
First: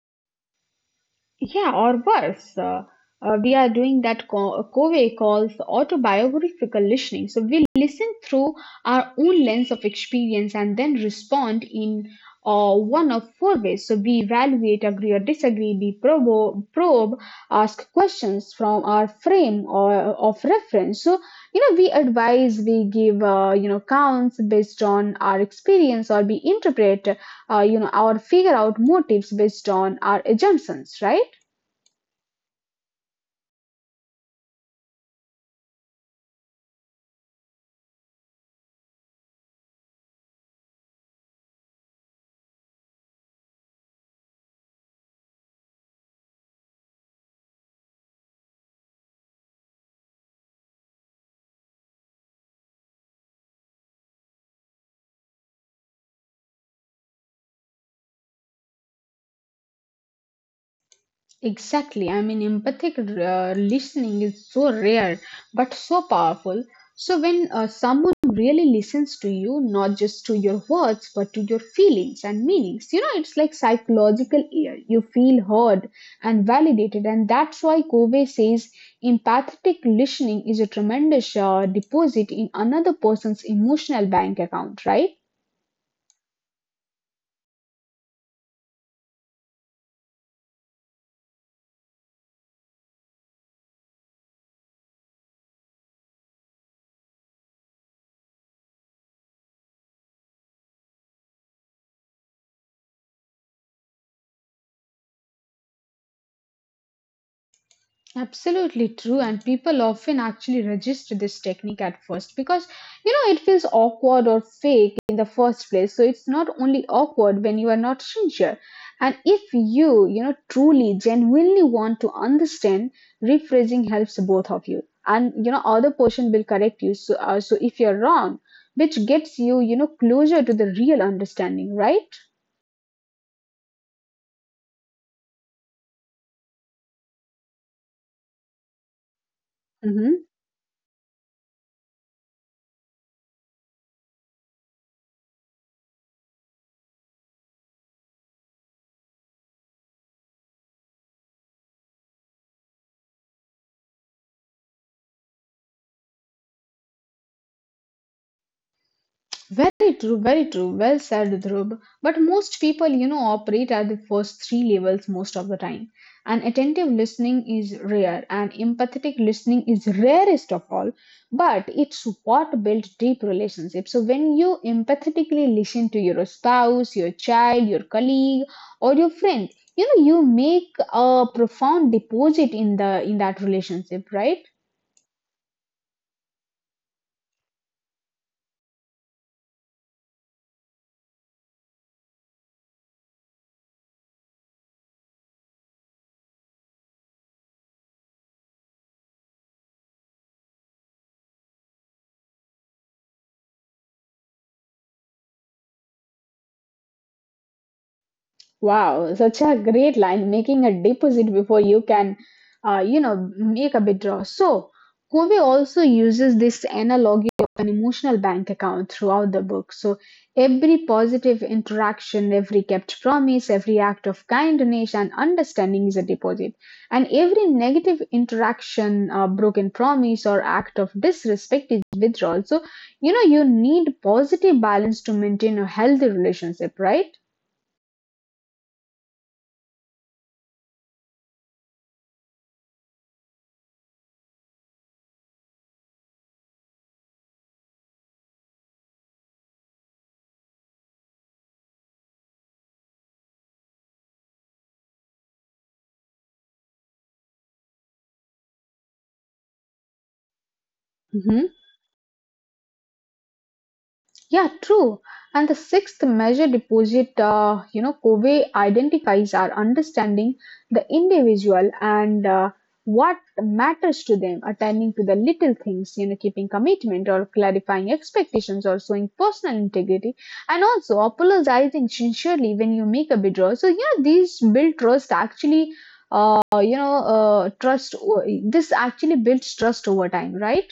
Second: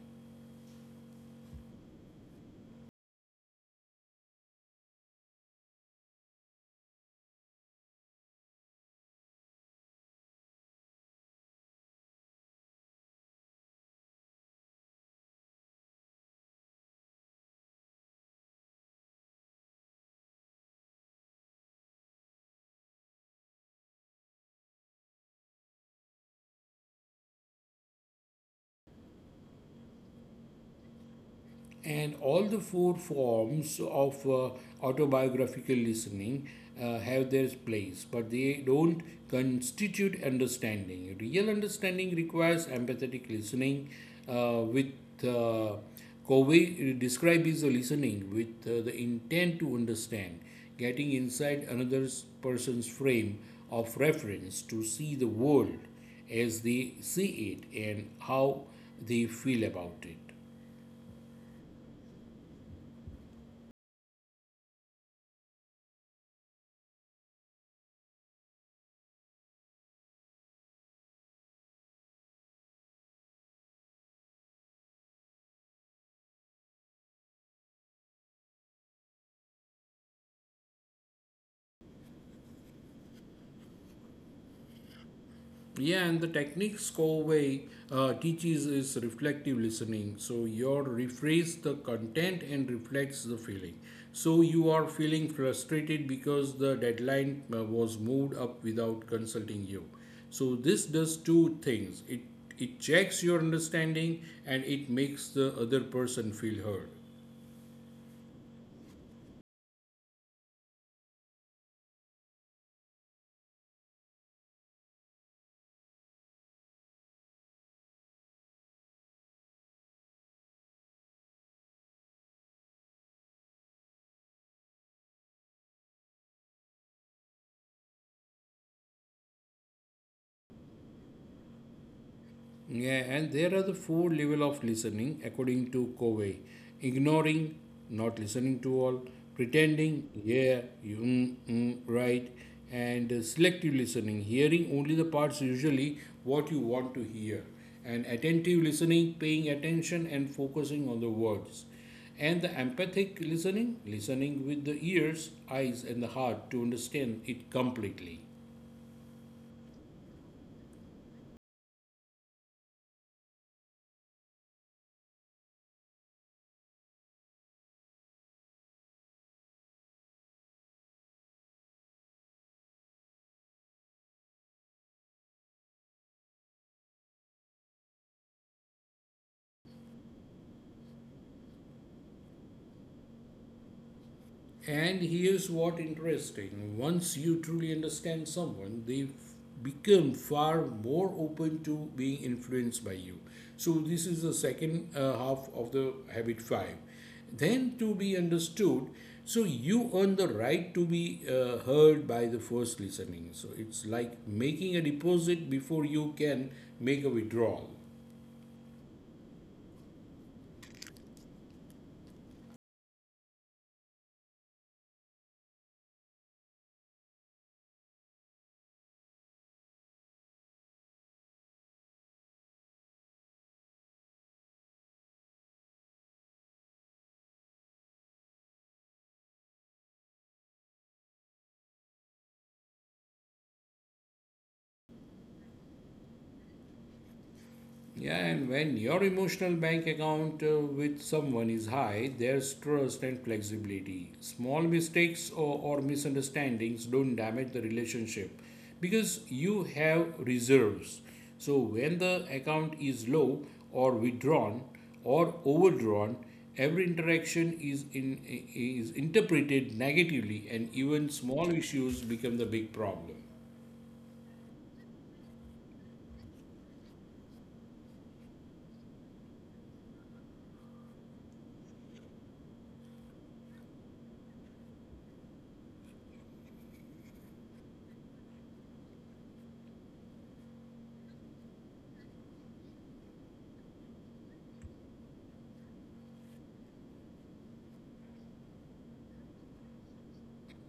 Yeah, or worse, we are doing that Covey calls autobiographical listening. So we listen through our own lens of experience and then respond in one of four ways. So we evaluate, agree or disagree, we probe, ask questions from our frame or of reference. So we advise, we give counts based on our experience, or we interpret, our figure out motives based on our assumptions, right? And all the four forms of autobiographical listening have their place, but they don't constitute understanding. Real understanding requires empathetic listening, with uh, Covey described his listening with the intent to understand, getting inside another person's frame of reference to see the world as they see it and how they feel about it. Exactly. I mean, empathic listening is so rare but so powerful. So, when someone really listens to you, not just to your words but to your feelings and meanings, it's like psychological ear. You feel heard and validated, and that's why Covey says empathetic listening is a tremendous deposit in another person's emotional bank account, right? Yeah, and the technique Scovey teaches is reflective listening. So you rephrase the content and reflects the feeling. So you are feeling frustrated because the deadline was moved up without consulting you. So this does two things. It checks your understanding and it makes the other person feel heard. Absolutely true, and people often actually register this technique at first because it feels awkward or fake in the first place. So it's not only awkward when you are not sincere, and if you you know truly genuinely want to understand, rephrasing helps both of you, and other person will correct you. So if you're wrong, which gets you you know closer to the real understanding, right? Yeah, and there are the four level of listening according to Covey. Ignoring, not listening to all, pretending, Mm-hmm. yeah, you mm, mm, right, and selective listening, hearing only the parts usually what you want to hear, and attentive listening, paying attention and focusing on the words. And the empathic listening, listening with the ears, eyes, and the heart to understand it completely. Very true, very true. Well said, Dhruv. But most people, you know, operate at the first three levels most of the time. And attentive listening is rare, and empathetic listening is rarest of all. But it's what builds deep relationships. So when you empathetically listen to your spouse, your child, your colleague, or your friend, you know, you make a profound deposit in the in that relationship, right? And here's what interesting. Once you truly understand someone, they become far more open to being influenced by you. So this is the second half of the habit 5. Then to be understood, so you earn the right to be heard by the first listening. So it's like making a deposit before you can make a withdrawal. Wow, such a great line, making a deposit before you can, make a withdrawal. So, Kobe also uses this analogy of an emotional bank account throughout the book. So, every positive interaction, every kept promise, every act of kindness and understanding is a deposit. And every negative interaction, broken promise, or act of disrespect is withdrawal. So, you know, you need positive balance to maintain a healthy relationship, right? Yeah, and when your emotional bank account with someone is high, there's trust and flexibility. Small mistakes or misunderstandings don't damage the relationship because you have reserves. So when the account is low or withdrawn or overdrawn, every interaction is interpreted negatively and even small issues become the big problem. Yeah, true. And the sixth measure deposit, you know, Kobe identifies our understanding the individual and what matters to them, attending to the little things, you know, keeping commitment or clarifying expectations or showing personal integrity, and also apologizing sincerely when you make a withdrawal. So, you know, these build trust actually, this actually builds trust over time, right?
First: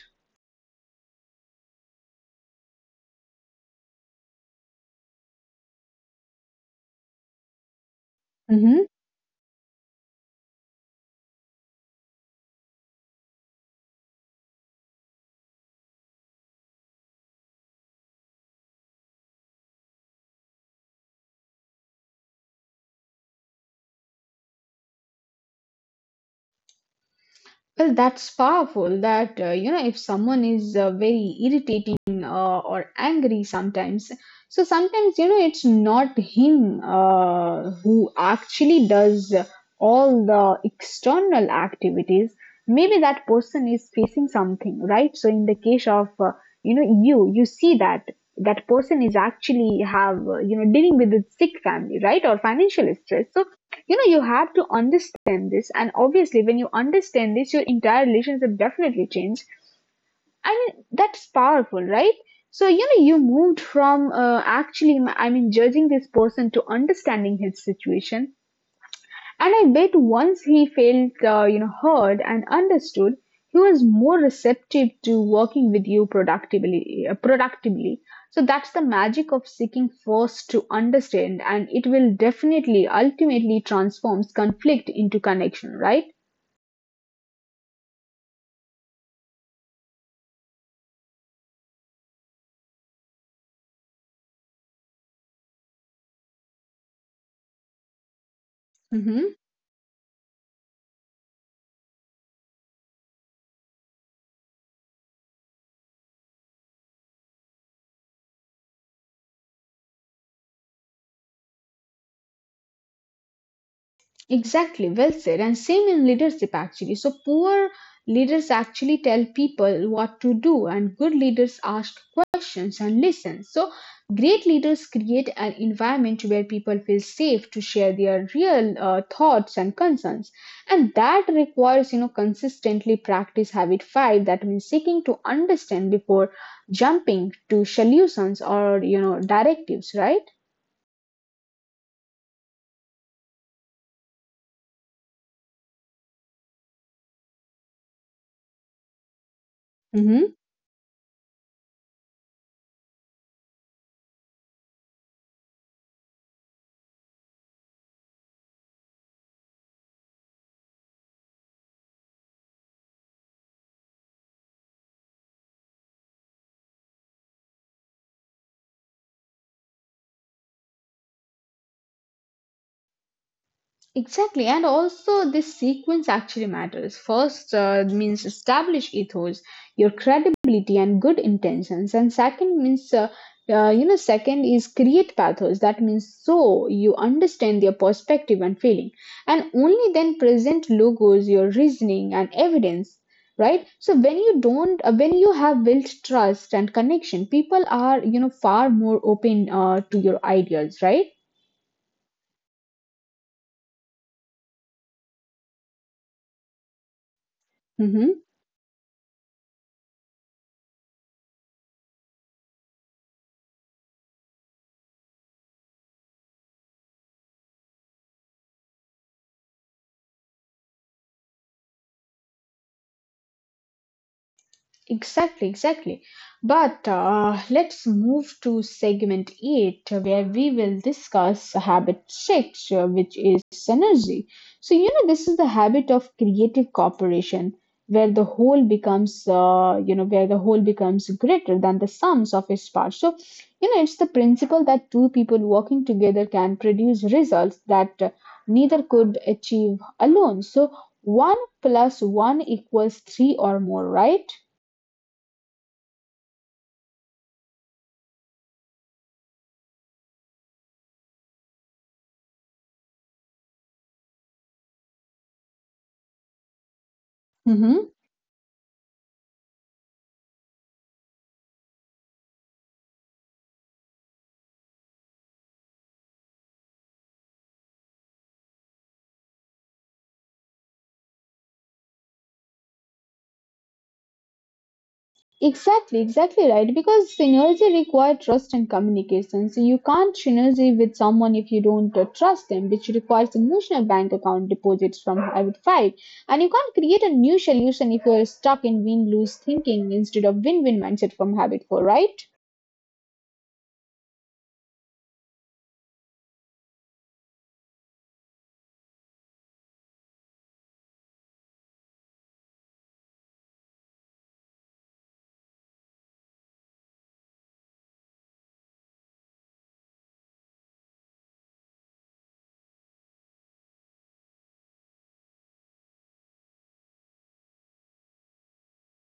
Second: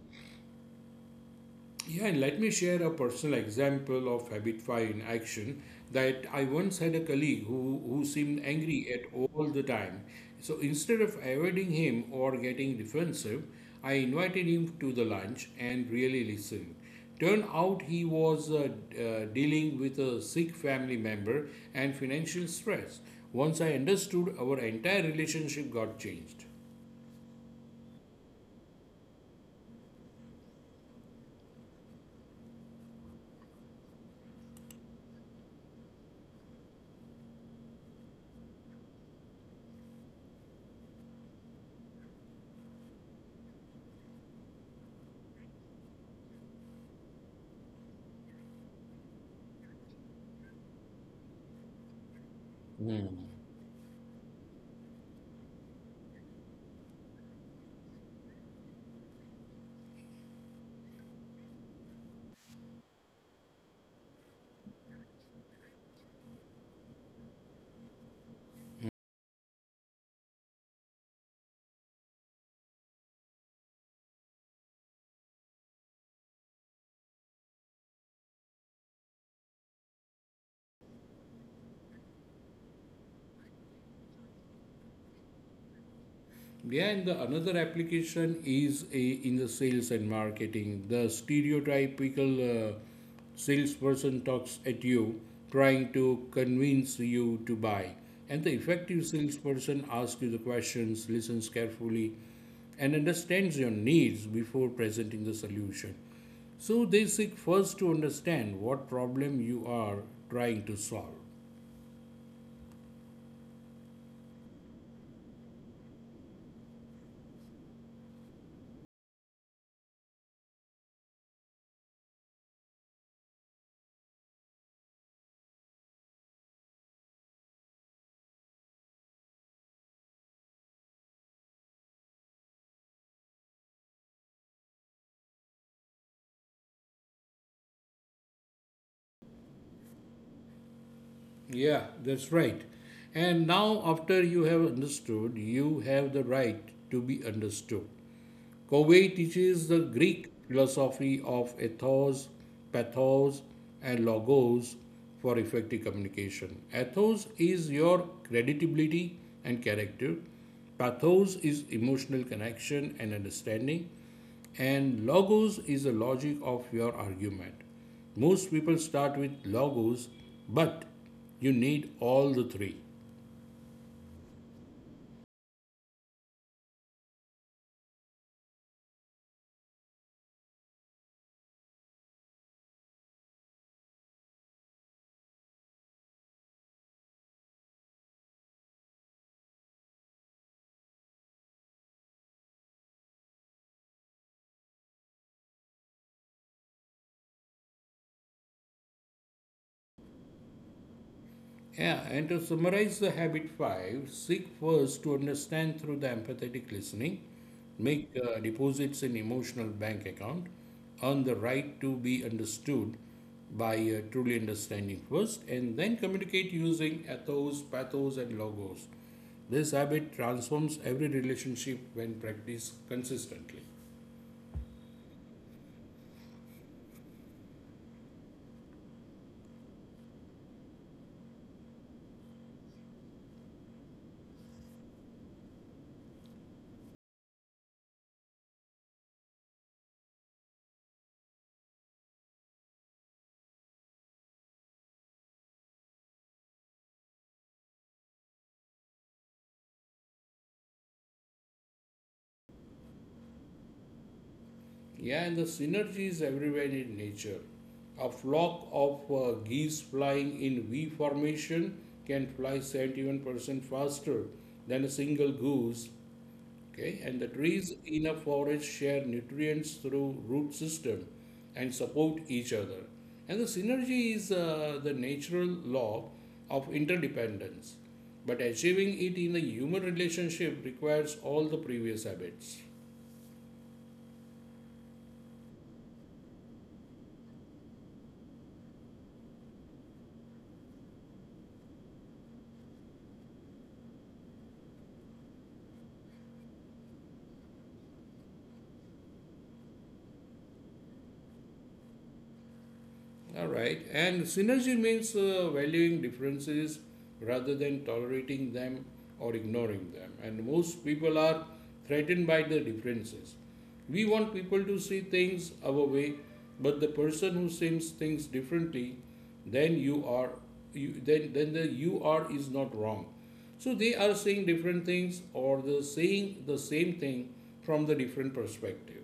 Yeah, and let me share a personal example of habit five in action that I once had a colleague who seemed angry Mhm. at all the time. So instead of avoiding him or getting defensive, I invited him to the lunch and really listened. Turned out he was dealing with a sick family member and financial stress. Once I understood, our entire relationship got changed. Well, that's powerful. That you know, if someone is very irritating or angry sometimes, so sometimes you know it's not him who actually does all the external activities. Maybe that person is facing something, right? So in the case of you know you see that that person is actually have you know dealing with a sick family, right, or financial stress. So you know, you have to understand this, and obviously, when you understand this, your entire relationship definitely change. I mean, that's powerful, right? So, you know, you moved from actually, I mean, judging this person to understanding his situation. And I bet once he felt, you know, heard and understood, he was more receptive to working with you productively. Productively, so that's the magic of seeking first to understand, and it will definitely, ultimately, transforms conflict into connection, right? Yeah, and the another application is a, in the sales and marketing. The stereotypical salesperson talks at you, trying to convince you to buy. And the effective salesperson asks you the questions, listens carefully, and understands your needs before presenting the solution. So they seek first to understand what problem you are trying to solve. Exactly, well said. And same in leadership actually. So poor leaders actually tell people what to do, and good leaders ask questions and listen. So great leaders create an environment where people feel safe to share their real thoughts and concerns. And that requires, you know, consistently practice habit five. That means seeking to understand before jumping to solutions or you know directives, right? Yeah, that's right. And now, after you have understood, you have the right to be understood. Covey teaches the Greek Mhm. philosophy of ethos, pathos, and logos for effective communication. Ethos is your credibility and character, pathos is emotional connection and understanding, and logos is the logic of your argument. Most people start with logos, but you need all the three. Exactly, and also this sequence actually matters. First means establish ethos, your credibility and good intentions, and second means you know second is create pathos. That means so you understand their perspective and feeling, and only then present logos, your reasoning and evidence. Right. So when you don't, when you have built trust and connection, people are you know far more open to your ideas. Right. Yeah, and to summarize the habit five, seek first to understand through the empathetic listening, make Mm-hmm. Deposits in emotional bank account, earn the right to be understood by truly understanding first, and then communicate using ethos, pathos, and logos. This habit transforms every relationship when practiced consistently. Exactly, exactly. But let's move to segment 8, where we will discuss habit 6, which is synergy. So, you know, this is the habit of creative cooperation, where the whole becomes, where the whole becomes greater than the sums of its parts. So, you know, it's the principle that two people working together can produce results that neither could achieve alone. So, 1 plus 1 equals 3 or more, right? Yeah, and the synergy is everywhere in nature. A flock of geese flying in V formation can fly 71% faster than a single goose. Okay, and the trees Hmm. in a forest share nutrients through root system and support each other. And the synergy is the natural law of interdependence. But achieving it in a human relationship requires all the previous habits. Exactly, exactly right. Because synergy requires trust and communication. So you can't synergy with someone if you don't trust them, which requires emotional bank account deposits from I would five. And you can't create a new solution if you're stuck in win-lose thinking instead of win-win mindset from habit four, right? All right. And synergy means valuing differences rather than tolerating them or ignoring them. And most people are threatened by the differences. We want people to see things our way, but the person who sees things differently then you are, you, then the you are is not wrong. So they are saying different things or the saying the same thing from the different perspective.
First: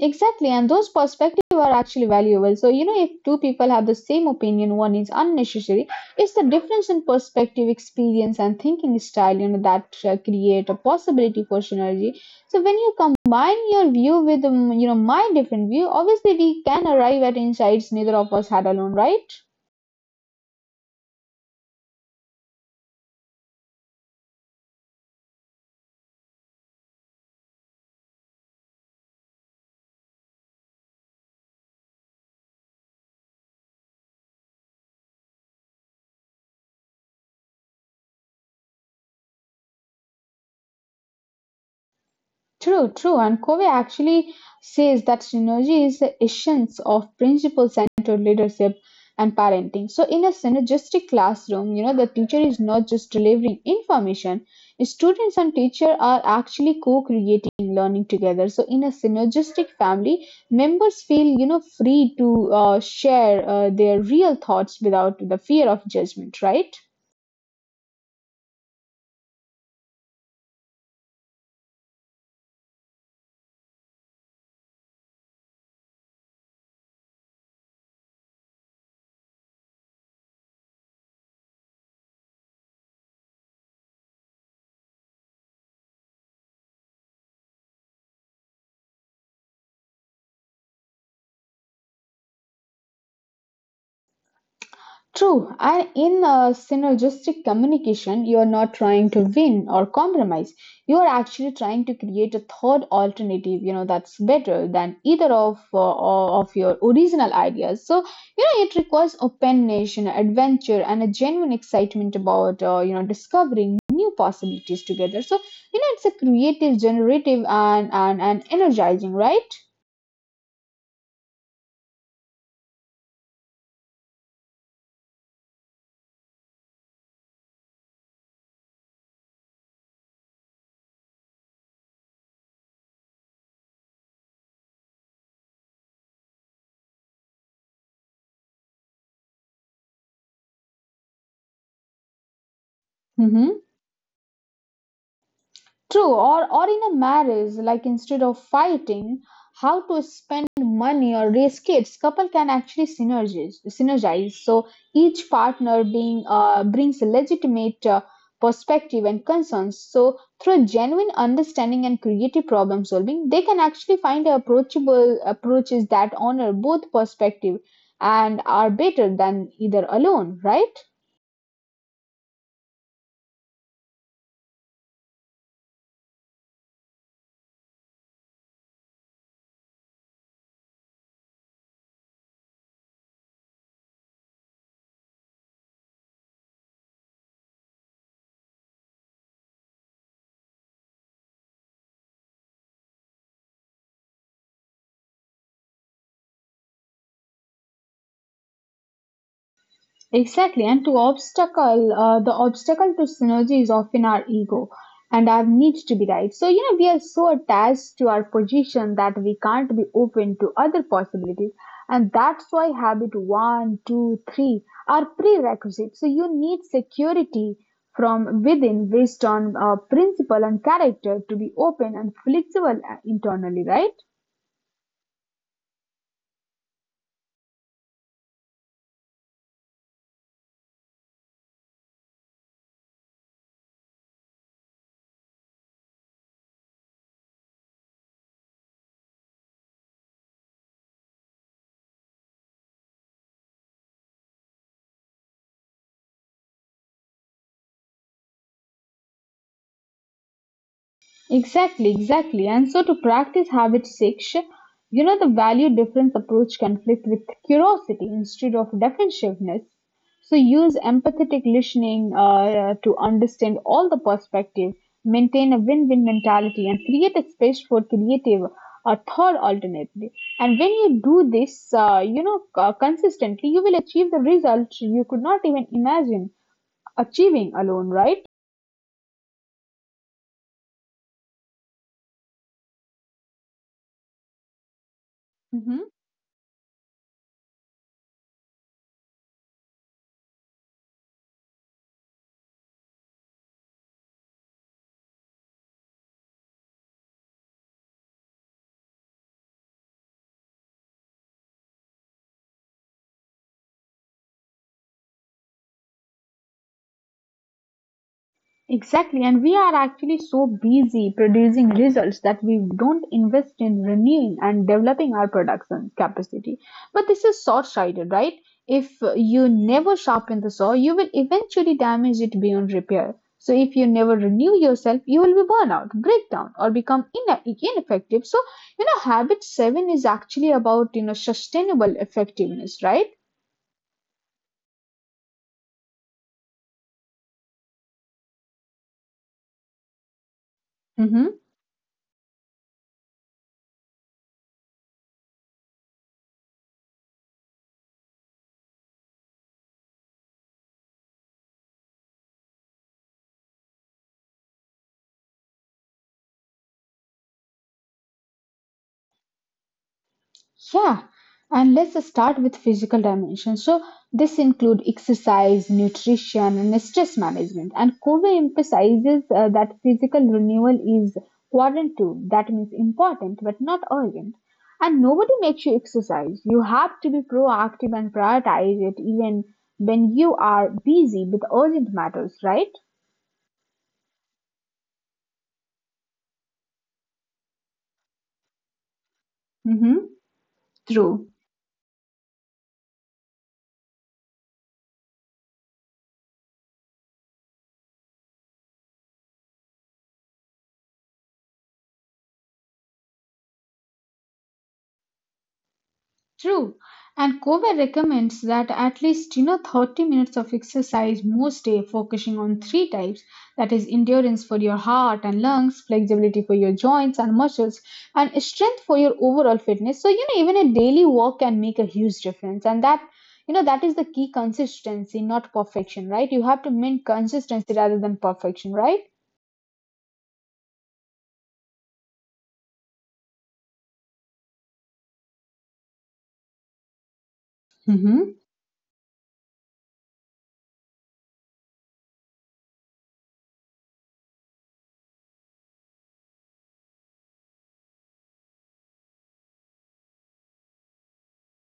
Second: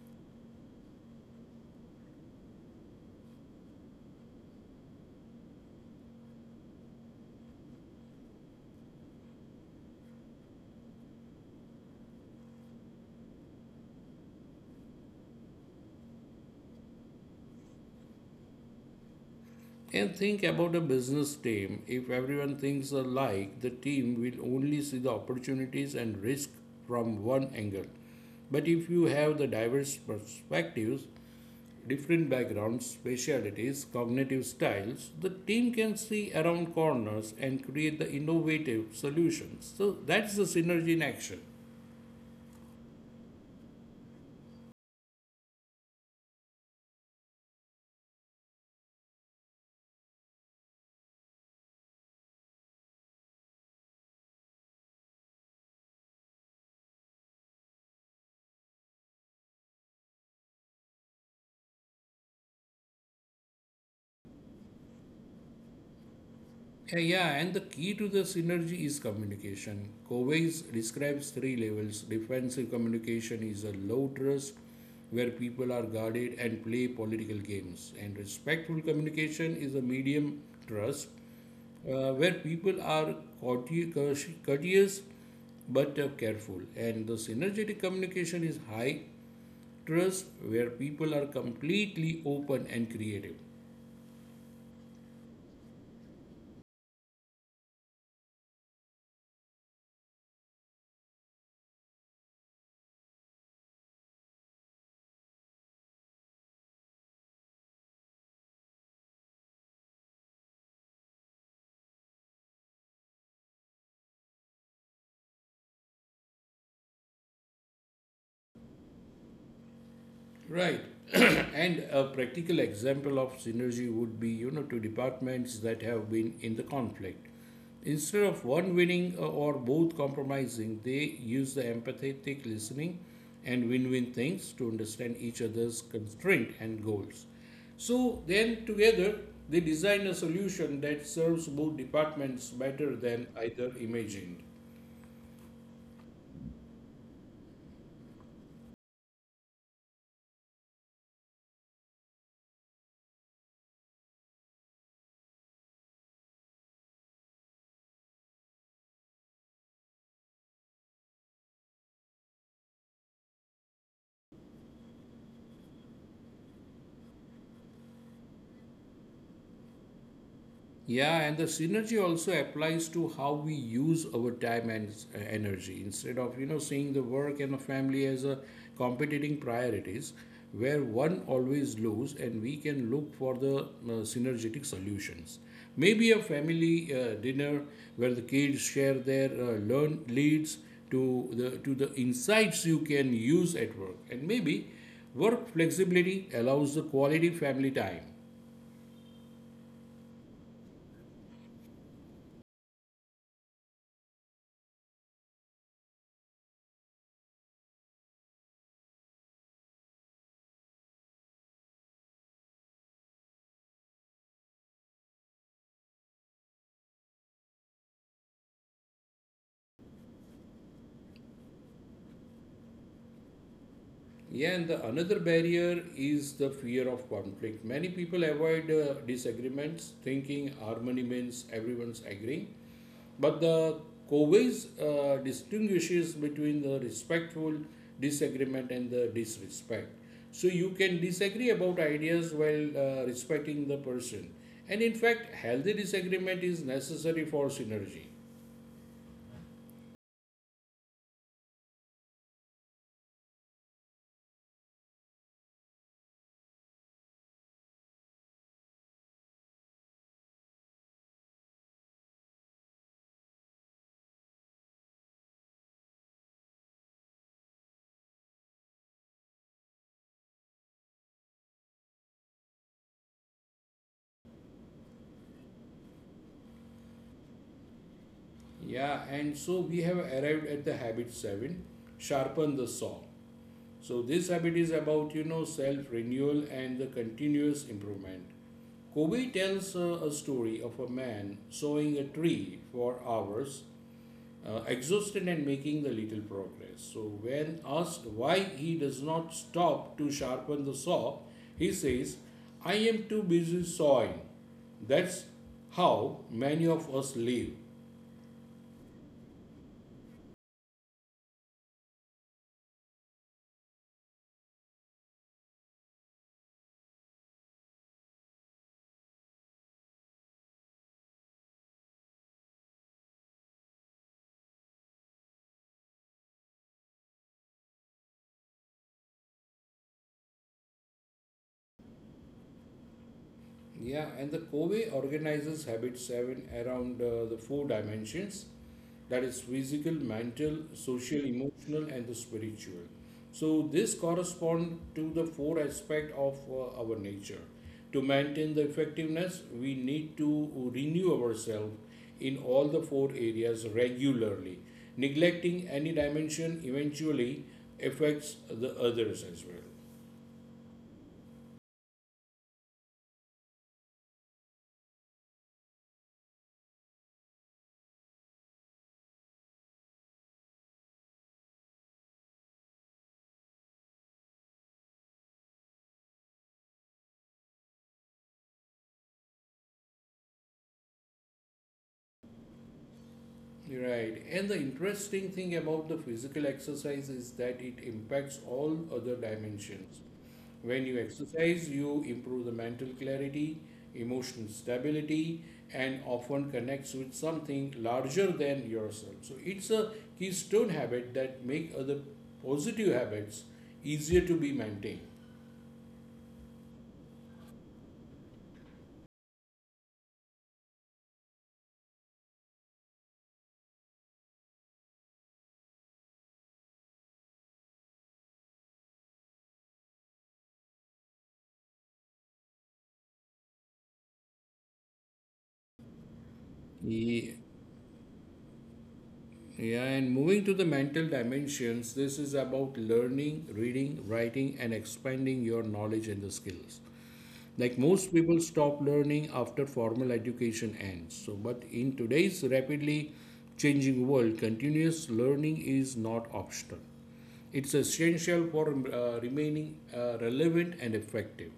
Exactly, and those perspectives are actually valuable. So, you know, if two people have the same opinion, one is unnecessary. It's the difference in perspective, experience, and thinking style, you know, that create a possibility for synergy. So, when you combine your view with, you know, my different view, obviously we can arrive at insights neither of us had alone, right? And think about a business team. If everyone thinks alike, the team will only see the opportunities and risk from one angle. But if you have the diverse perspectives, different backgrounds, specialities, cognitive styles, the team can see around corners and create the innovative solutions. So that's the synergy in action. True, true. And Covey actually says that synergy is the essence of principle centered leadership and parenting. So, in a synergistic classroom, you know, the teacher is not just delivering information, students and teacher are actually co creating learning together. So, in a synergistic family, members feel, you know, free to share their real thoughts without the fear of judgment, right? Yeah, and the key to the synergy is communication. Covey's describes three levels. Defensive communication is a low trust where people are guarded and play political games, and respectful communication is a medium trust where people are courteous but careful, and the synergetic communication is high trust where people are completely open and creative. True, and in a synergistic communication, you are not trying to win or compromise. You are actually trying to create a third alternative, you know, that's better than either of or of your original ideas. So, you know, it requires openness, you know, adventure, and a genuine excitement about, you know, discovering new possibilities together. So, you know, it's a creative, generative, and energizing, right? Right. And a practical example of synergy would be, you know, two departments that have been in the conflict. Instead of one winning or both compromising, they use the empathetic listening and win win things to understand each other's constraint and goals. So then together they design a solution that serves both departments better than Mm-hmm. either imagined. True, or in a marriage, like instead of fighting, how to spend money or raise kids, couple can actually synergize. So each partner being brings legitimate perspective and concerns. So through genuine understanding and creative problem solving, they can actually find approachable approaches that honor both perspective and are better than either alone, right? Yeah, and the synergy also applies to how we use our time and energy. Instead of, you know, seeing the work and the family as a competing priorities, where one always lose and we can look for the synergetic solutions. Maybe a family dinner where the kids share their learn leads to to the insights you can use at work, and maybe work flexibility allows the quality family time. Exactly, and to obstacle, the obstacle to synergy is often our ego and our needs to be right. So, you know, we are so attached to our position that we can't be open to other possibilities. And that's why habit one, two, three are prerequisites. So, you need security from within based on principle and character to be open and flexible internally, right? Yeah, and the another barrier is the fear of conflict. Many people avoid disagreements, thinking harmony means everyone's agreeing. But the Covey's distinguishes between the respectful disagreement and the disrespect. So you can disagree about ideas while respecting the person. And in fact, healthy disagreement is necessary for synergy. Exactly, exactly. And so to practice habit six, you know, the value difference approach conflict with curiosity instead of defensiveness. So use empathetic listening to understand all the perspective, maintain a win-win mentality, and create a space for creative or thought alternative. And when you do this, consistently, you will achieve the results you could not even imagine achieving alone, right? Yeah, and so we have arrived at the habit seven, sharpen the saw. So this habit is about Mhm. self renewal and the continuous improvement. Kobe tells a story of a man sawing a tree for hours, exhausted and making the little progress. So when asked why he does not stop to sharpen the saw, he says, "I am too busy sawing." That's how many of us live. Exactly, and we are actually so busy producing results that we don't invest in renewing and developing our production capacity. But this is short sighted, right? If you never sharpen the saw, you will eventually damage it beyond repair. So, if you never renew yourself, you will be burnout, breakdown, or become ineffective. So, you know, habit seven is actually about you know sustainable effectiveness, right? Yeah, and the Covey organizes habits seven around the four dimensions, that is, physical, mental, social, Hmm. emotional, and the spiritual. So, this correspond to the four aspect of our nature. To maintain the effectiveness, we need to renew ourselves in all the four areas regularly. Neglecting any dimension eventually affects the others as well. Yeah, and let's start with physical dimension. So this include exercise, nutrition, and stress management. And Kobe emphasizes that physical renewal is quadrant two. That means important, but not urgent. And nobody makes you exercise. You have to be proactive and prioritize it even when you are busy with urgent matters, right? Right. And the interesting thing about the physical exercise is that it impacts all other Mm-hmm. dimensions. When you True. exercise, you improve the mental clarity, emotional stability, and often connects with something larger than yourself. So it's a keystone habit that make other positive habits easier to be maintained. True. And Kober recommends that at least you know 30 minutes of exercise most day focusing on three types that is endurance for your heart and lungs, flexibility for your joints and muscles, and strength for your overall fitness. So you know even a daily walk can make a huge difference and that you know that is the key consistency not perfection, right? You have to mean Ye- consistency rather than perfection, right? Yeah, and moving to the mental dimensions, this is about learning, reading, writing, and expanding your knowledge and the skills. Like most Mhm. people stop learning after formal education ends, so but in today's rapidly changing world, continuous learning is not optional, it's essential for remaining relevant and effective.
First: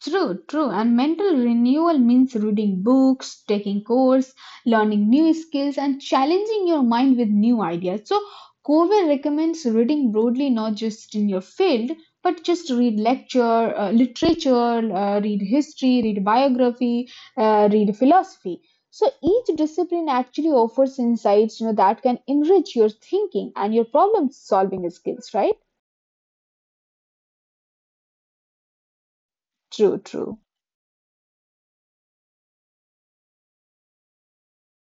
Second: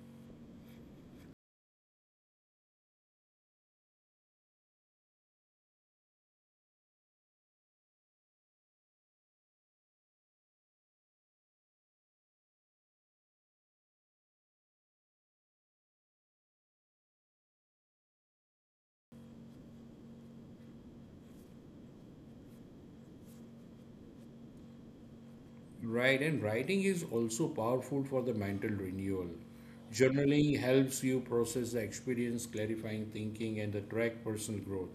True, true. And mental renewal means reading books, taking course, learning new skills, and challenging your mind with new ideas. So, Covey recommends reading broadly, not just in your field, but just read lecture, literature, read history, read biography, read philosophy. So each discipline actually offers insights, you know, that can enrich your thinking and your problem solving skills, right? Right, and writing is also powerful for the mental renewal. True, true. Journaling helps you process the experience, clarifying thinking, and the track personal growth.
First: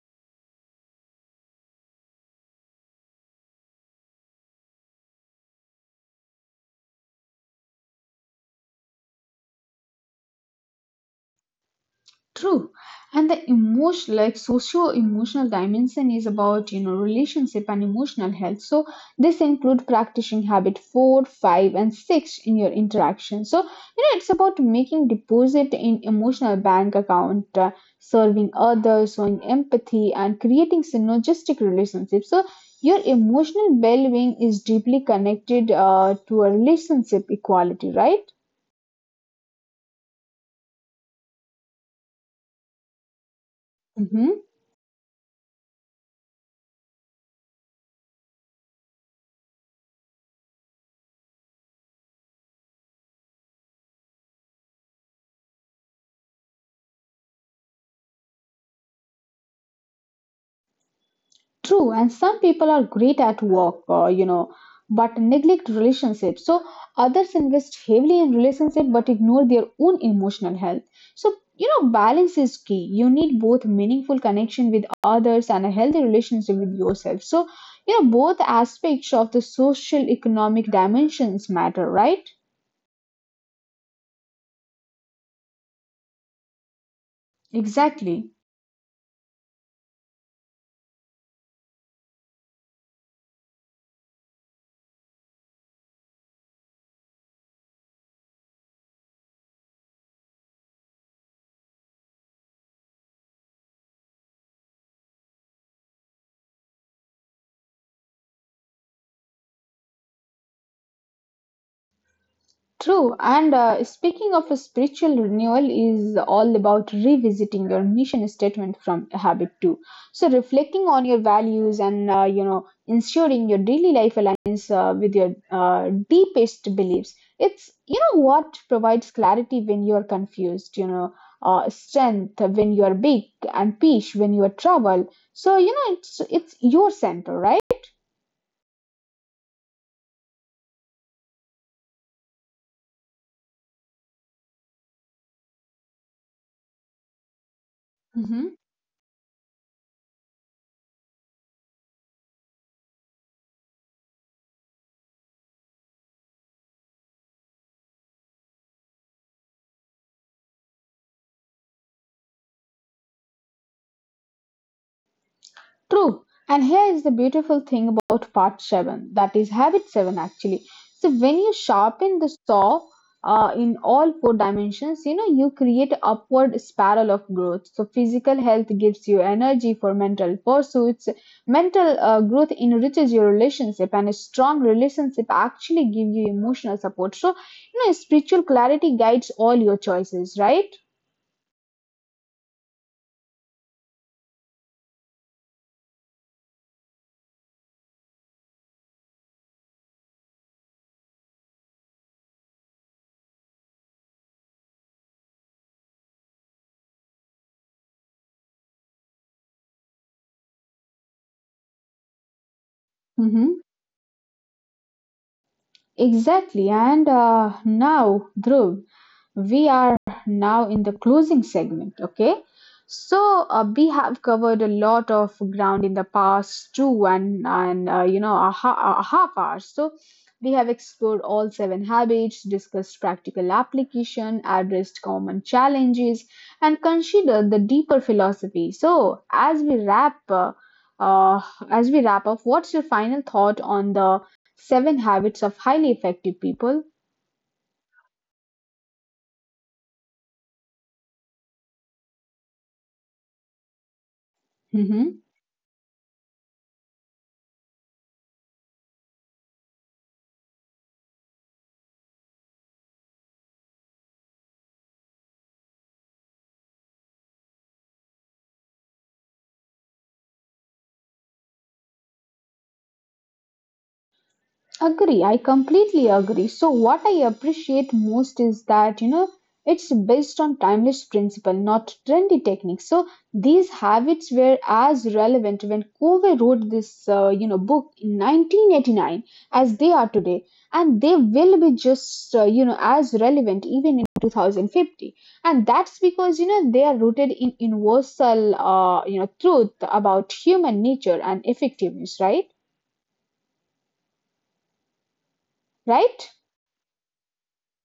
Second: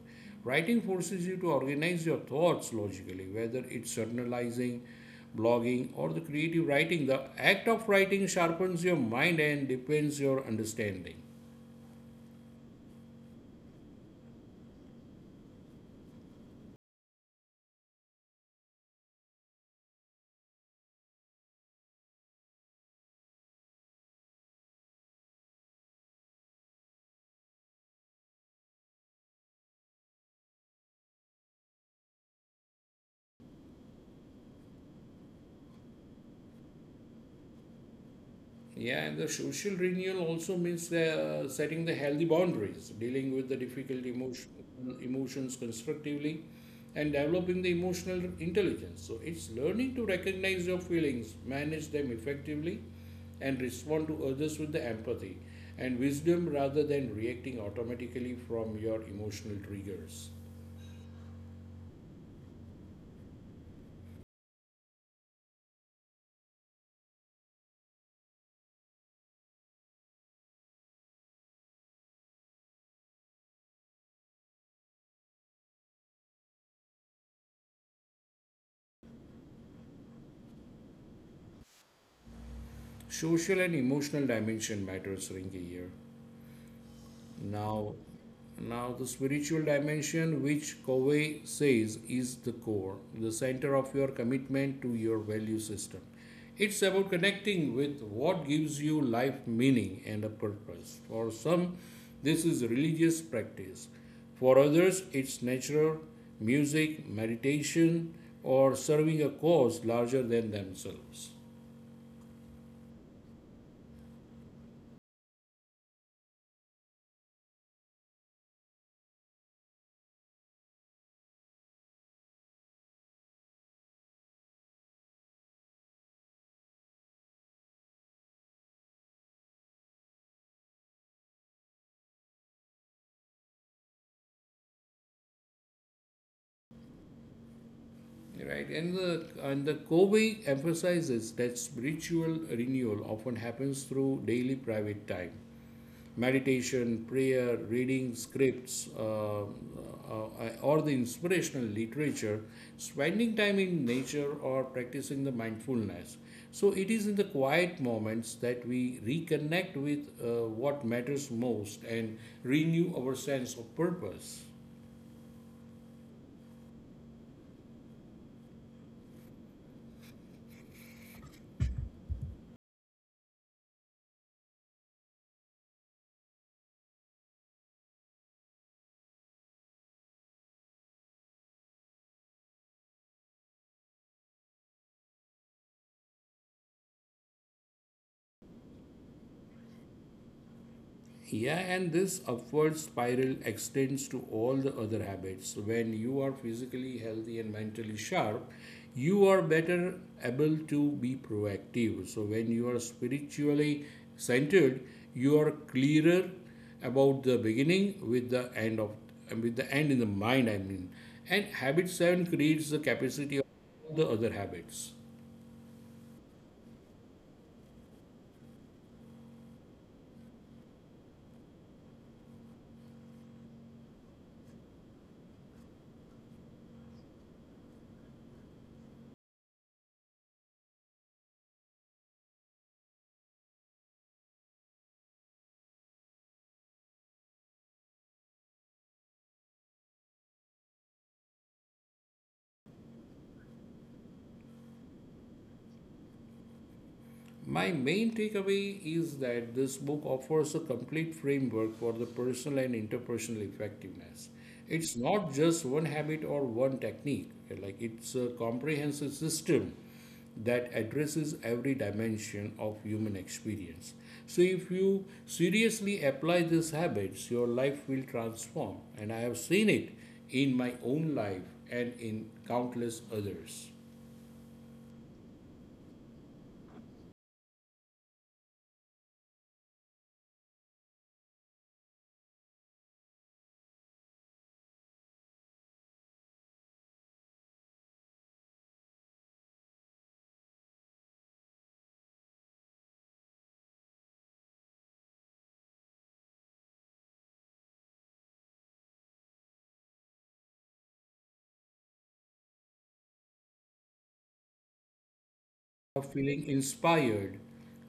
Writing forces you to organize your thoughts logically, whether it's journalizing, blogging, or the creative writing. The act of writing sharpens your mind and deepens your understanding. True. And the emotion, like socio-emotional dimension is about, you know, relationship and emotional health. So this include practicing habit four, five, and six in your interaction. So, you know, it's about making deposit in emotional bank account, serving others, showing empathy, and creating synergistic relationships. So your emotional well-being is deeply connected to a relationship equality, right? Yeah, and the social renewal also means the, setting the healthy boundaries, dealing with the difficult Mm-hmm. Emotions constructively, and developing the emotional intelligence. So it's learning to recognize your feelings, manage them effectively, and respond to others with the empathy and wisdom rather than reacting automatically from your emotional triggers. True, and some people are great at work, you know, but neglect relationships. So others invest heavily in relationship but ignore their own emotional health. So you know, balance is key. You need both meaningful connection with others and a healthy relationship with yourself. So you know, both aspects of the social economic dimensions matter, right? Social and emotional dimension matters, Rinki, here. Now, Exactly. now the spiritual dimension, which Covey says is the core, the center of your commitment to your value system. It's about connecting with what gives you life meaning and a purpose. For some, this is religious practice. For others, it's nature, music, meditation, or serving a cause larger than themselves. True, and speaking of a spiritual renewal is all about revisiting your mission statement from a habit too. So reflecting on your values and ensuring your daily life aligns with your deepest beliefs. It's what provides clarity when you are confused. Strength when you are big and peace when you are troubled. So it's your center, right? Right, and the Kobe emphasizes that spiritual renewal often happens through daily private time, meditation, prayer, reading Mhm. scripts, or the inspirational literature, spending time in nature, or practicing the mindfulness. So it is in the quiet moments that we reconnect with what matters most and renew our sense of purpose. True. And here is the beautiful thing about part 7, that is habit 7 actually. So when you sharpen the saw in all four dimensions, you know, you create an upward spiral of growth. So physical health gives you energy for mental pursuits. Mental growth enriches your relationship and a strong relationship actually give you emotional support. So, you know, spiritual clarity guides all your choices, right? Yeah, and this upward spiral extends to all the other habits. When you are physically healthy and mentally sharp, you are better able to be proactive. So, when you are spiritually centered, you are clearer about the beginning with the end of with the end in the mind, I mean, and habit 7 creates the capacity of Mm-hmm. all the other habits. Exactly. And now, Dhruv, we are now in the closing segment. Okay. So we have covered a lot of ground in the past two and a half hours. So we have explored all seven habits, discussed practical application, addressed common challenges, and considered the deeper philosophy. So as we wrap. Uh, as we wrap up, what's your final thought on the Seven Habits of Highly Effective People. My main takeaway is that this book offers a complete framework for the personal and interpersonal effectiveness. It's Mhm. not just one habit or one technique, like it's a comprehensive system that addresses every dimension of human experience. So if you seriously apply these habits, your life will transform, and I have seen it in my own life and in countless others. Agree, I completely agree. So, what I appreciate most is that it's based on timeless principle, not trendy techniques. So, these habits were as relevant when Covey wrote this book in 1989 as they are today, and they will be just as relevant even in 2050. And that's because they are rooted in universal truth about human nature and effectiveness. Right? Are Right? feeling inspired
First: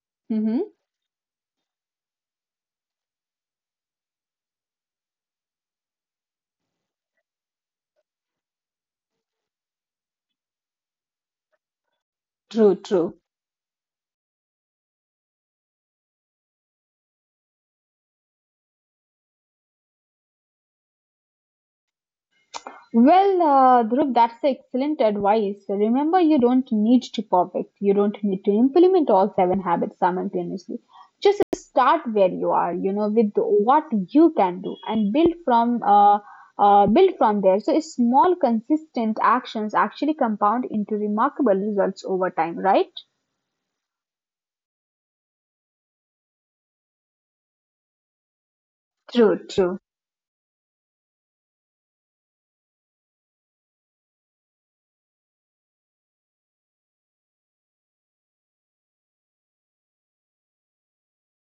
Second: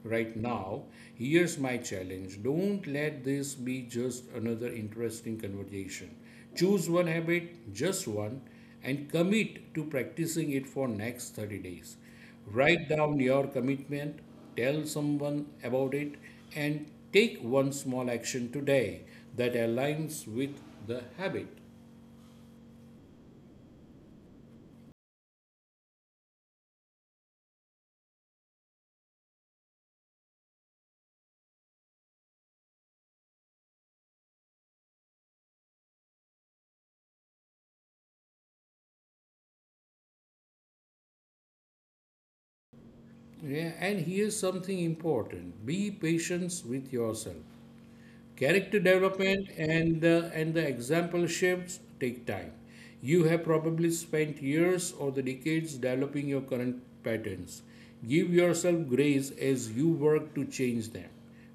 right Mm-hmm. now, here's my challenge. Don't let this be just another interesting conversation. Choose one habit, just one, and commit to practicing it for next 30 days. True. Write True. down your commitment, tell someone about it, and take one small action today that aligns with the habit. Well, Dhruv, that's excellent advice. Remember, you don't need to perfect. You don't need to implement all seven habits simultaneously. Just start where you are, you know, with what you can do and build from there. So small, consistent actions actually compound into remarkable results over time, right? Yeah, and here's something important, be patient with yourself. Character True, development true. and the exampleships take time. You have probably spent years or the decades developing your current patterns. Give yourself grace as you work to change them.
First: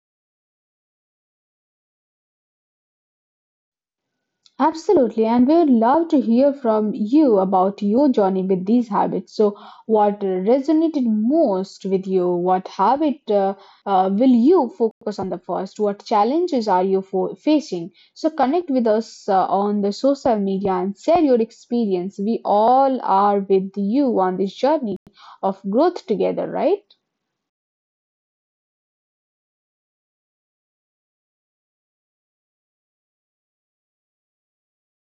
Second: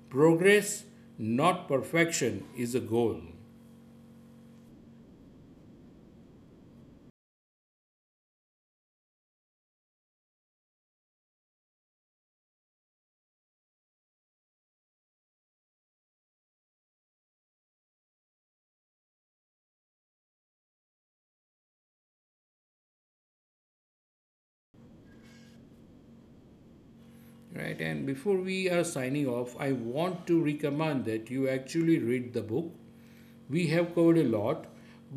Progress, not perfection, is a goal. Absolutely, and we would love to hear from you about your journey with these habits. So, what resonated most with you? What habit will you focus on the first? What challenges are you facing? So, connect with us on the social media and share your experience. We all are with you on this journey of growth together, right? Right, and before we are signing off, I want to recommend that you actually read the book. We have covered a lot,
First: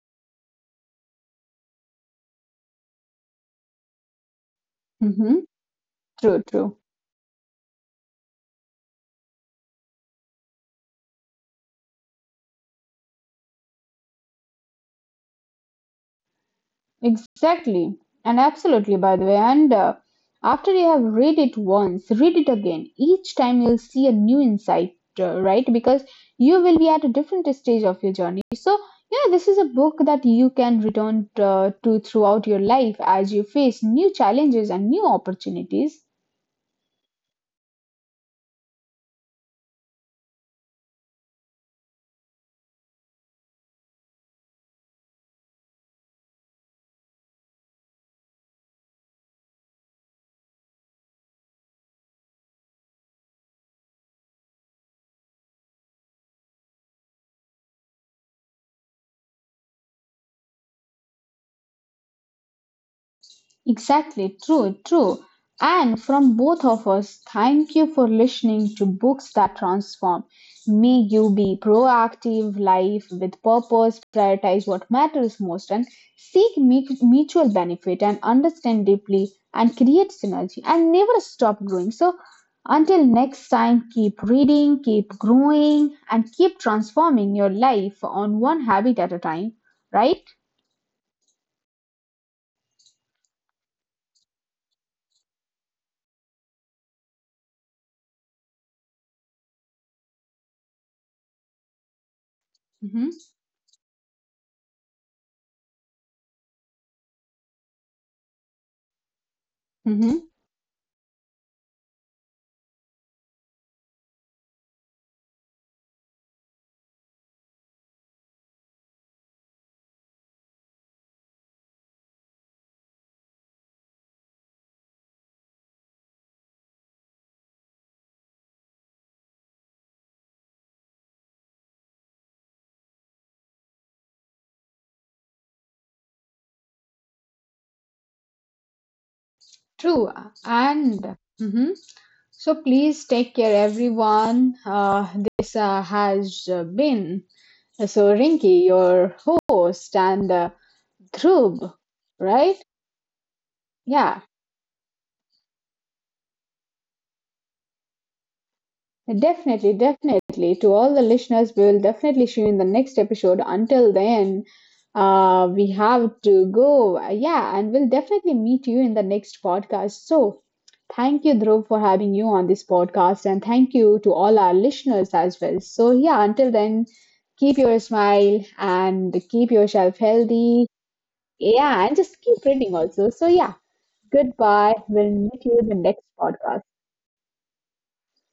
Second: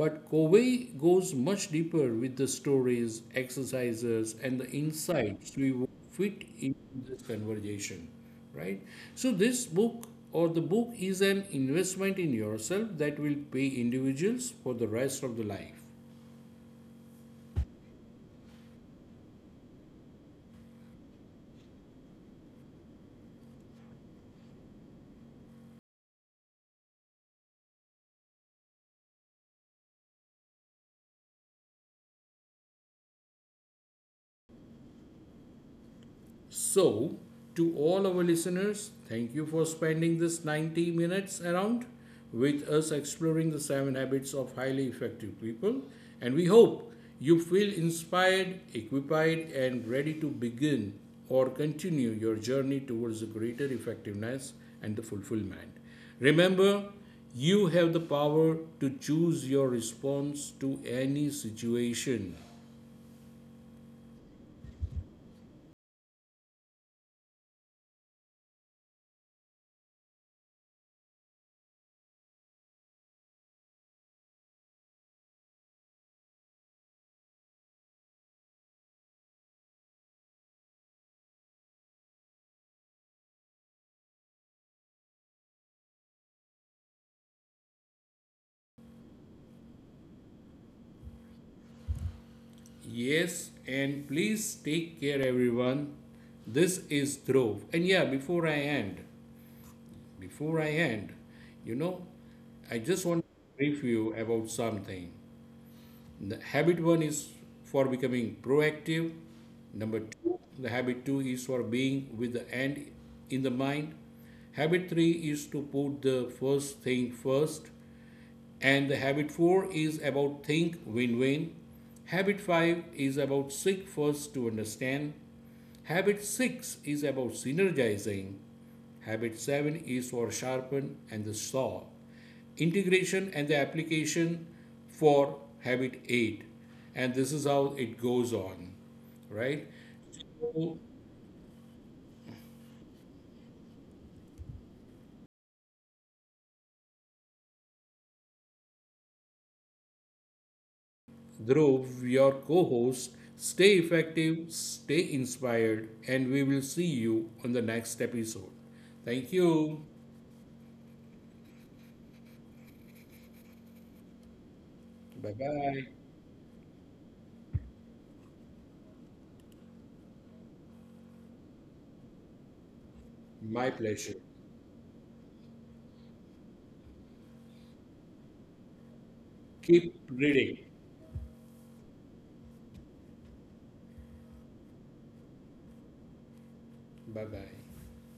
but Covey goes much deeper with the stories, exercises, and the Mm-hmm. insights we will True, fit true. into this conversation, right? So, this book or the book is an investment in yourself that will pay individuals for the rest of the life. Exactly, and absolutely, by the way. And after you have read it once, read it again. Each time you'll see a new insight, right? Because you will be at a different stage of your journey. So, you know, this is a book that you can return to throughout your life as you face new challenges and new opportunities. So, to all our listeners, thank you for spending this 90 minutes around with us exploring the seven habits of highly effective people. And we hope you feel inspired, equipped, and ready to begin or continue your journey towards greater effectiveness and the fulfillment. Remember, you have the power to choose your response to any situation. Exactly, true, true. And from both of us, thank you for listening to Books That Transform. May you be proactive, life with purpose, prioritize what matters most, and seek mutual benefit and understand deeply and create synergy and never stop growing. So, until next time, keep reading, keep growing, and keep transforming your life on one habit at a time, right? Yes, and please take care, everyone. This is Dhruv. And yeah, before I end, you know, I just Hmm. want to brief you about something. The habit one is for becoming proactive. Number Hmm. two, the habit two is for being with the end in the mind. Habit three is to put the first thing first. And the habit 4 is about think win win. Habit 5 is about seek first to understand. Habit 6 is about synergizing. Habit 7 is for sharpen and the saw. Integration and the application for habit 8. And this is how it goes on, right? True, So and mhm. So please take care, everyone. This has been so Rinky, your host, and Dhrub, Dhruv, your co right? host. Stay Yeah. effective, stay inspired, and we will see you on the next episode. Thank Definitely, you. definitely. To all the listeners, we will definitely see you in the next episode. Until then, Bye we bye. have to go. Yeah, and we'll definitely meet you in the next podcast. So, thank you, Dhruv, for having you on this podcast, and My thank you pleasure. to all our listeners as well. So, yeah, until then, keep your smile and keep Keep yourself reading. healthy. Yeah, and just keep reading also. So, yeah, goodbye. We'll meet you in the next podcast. Bye bye.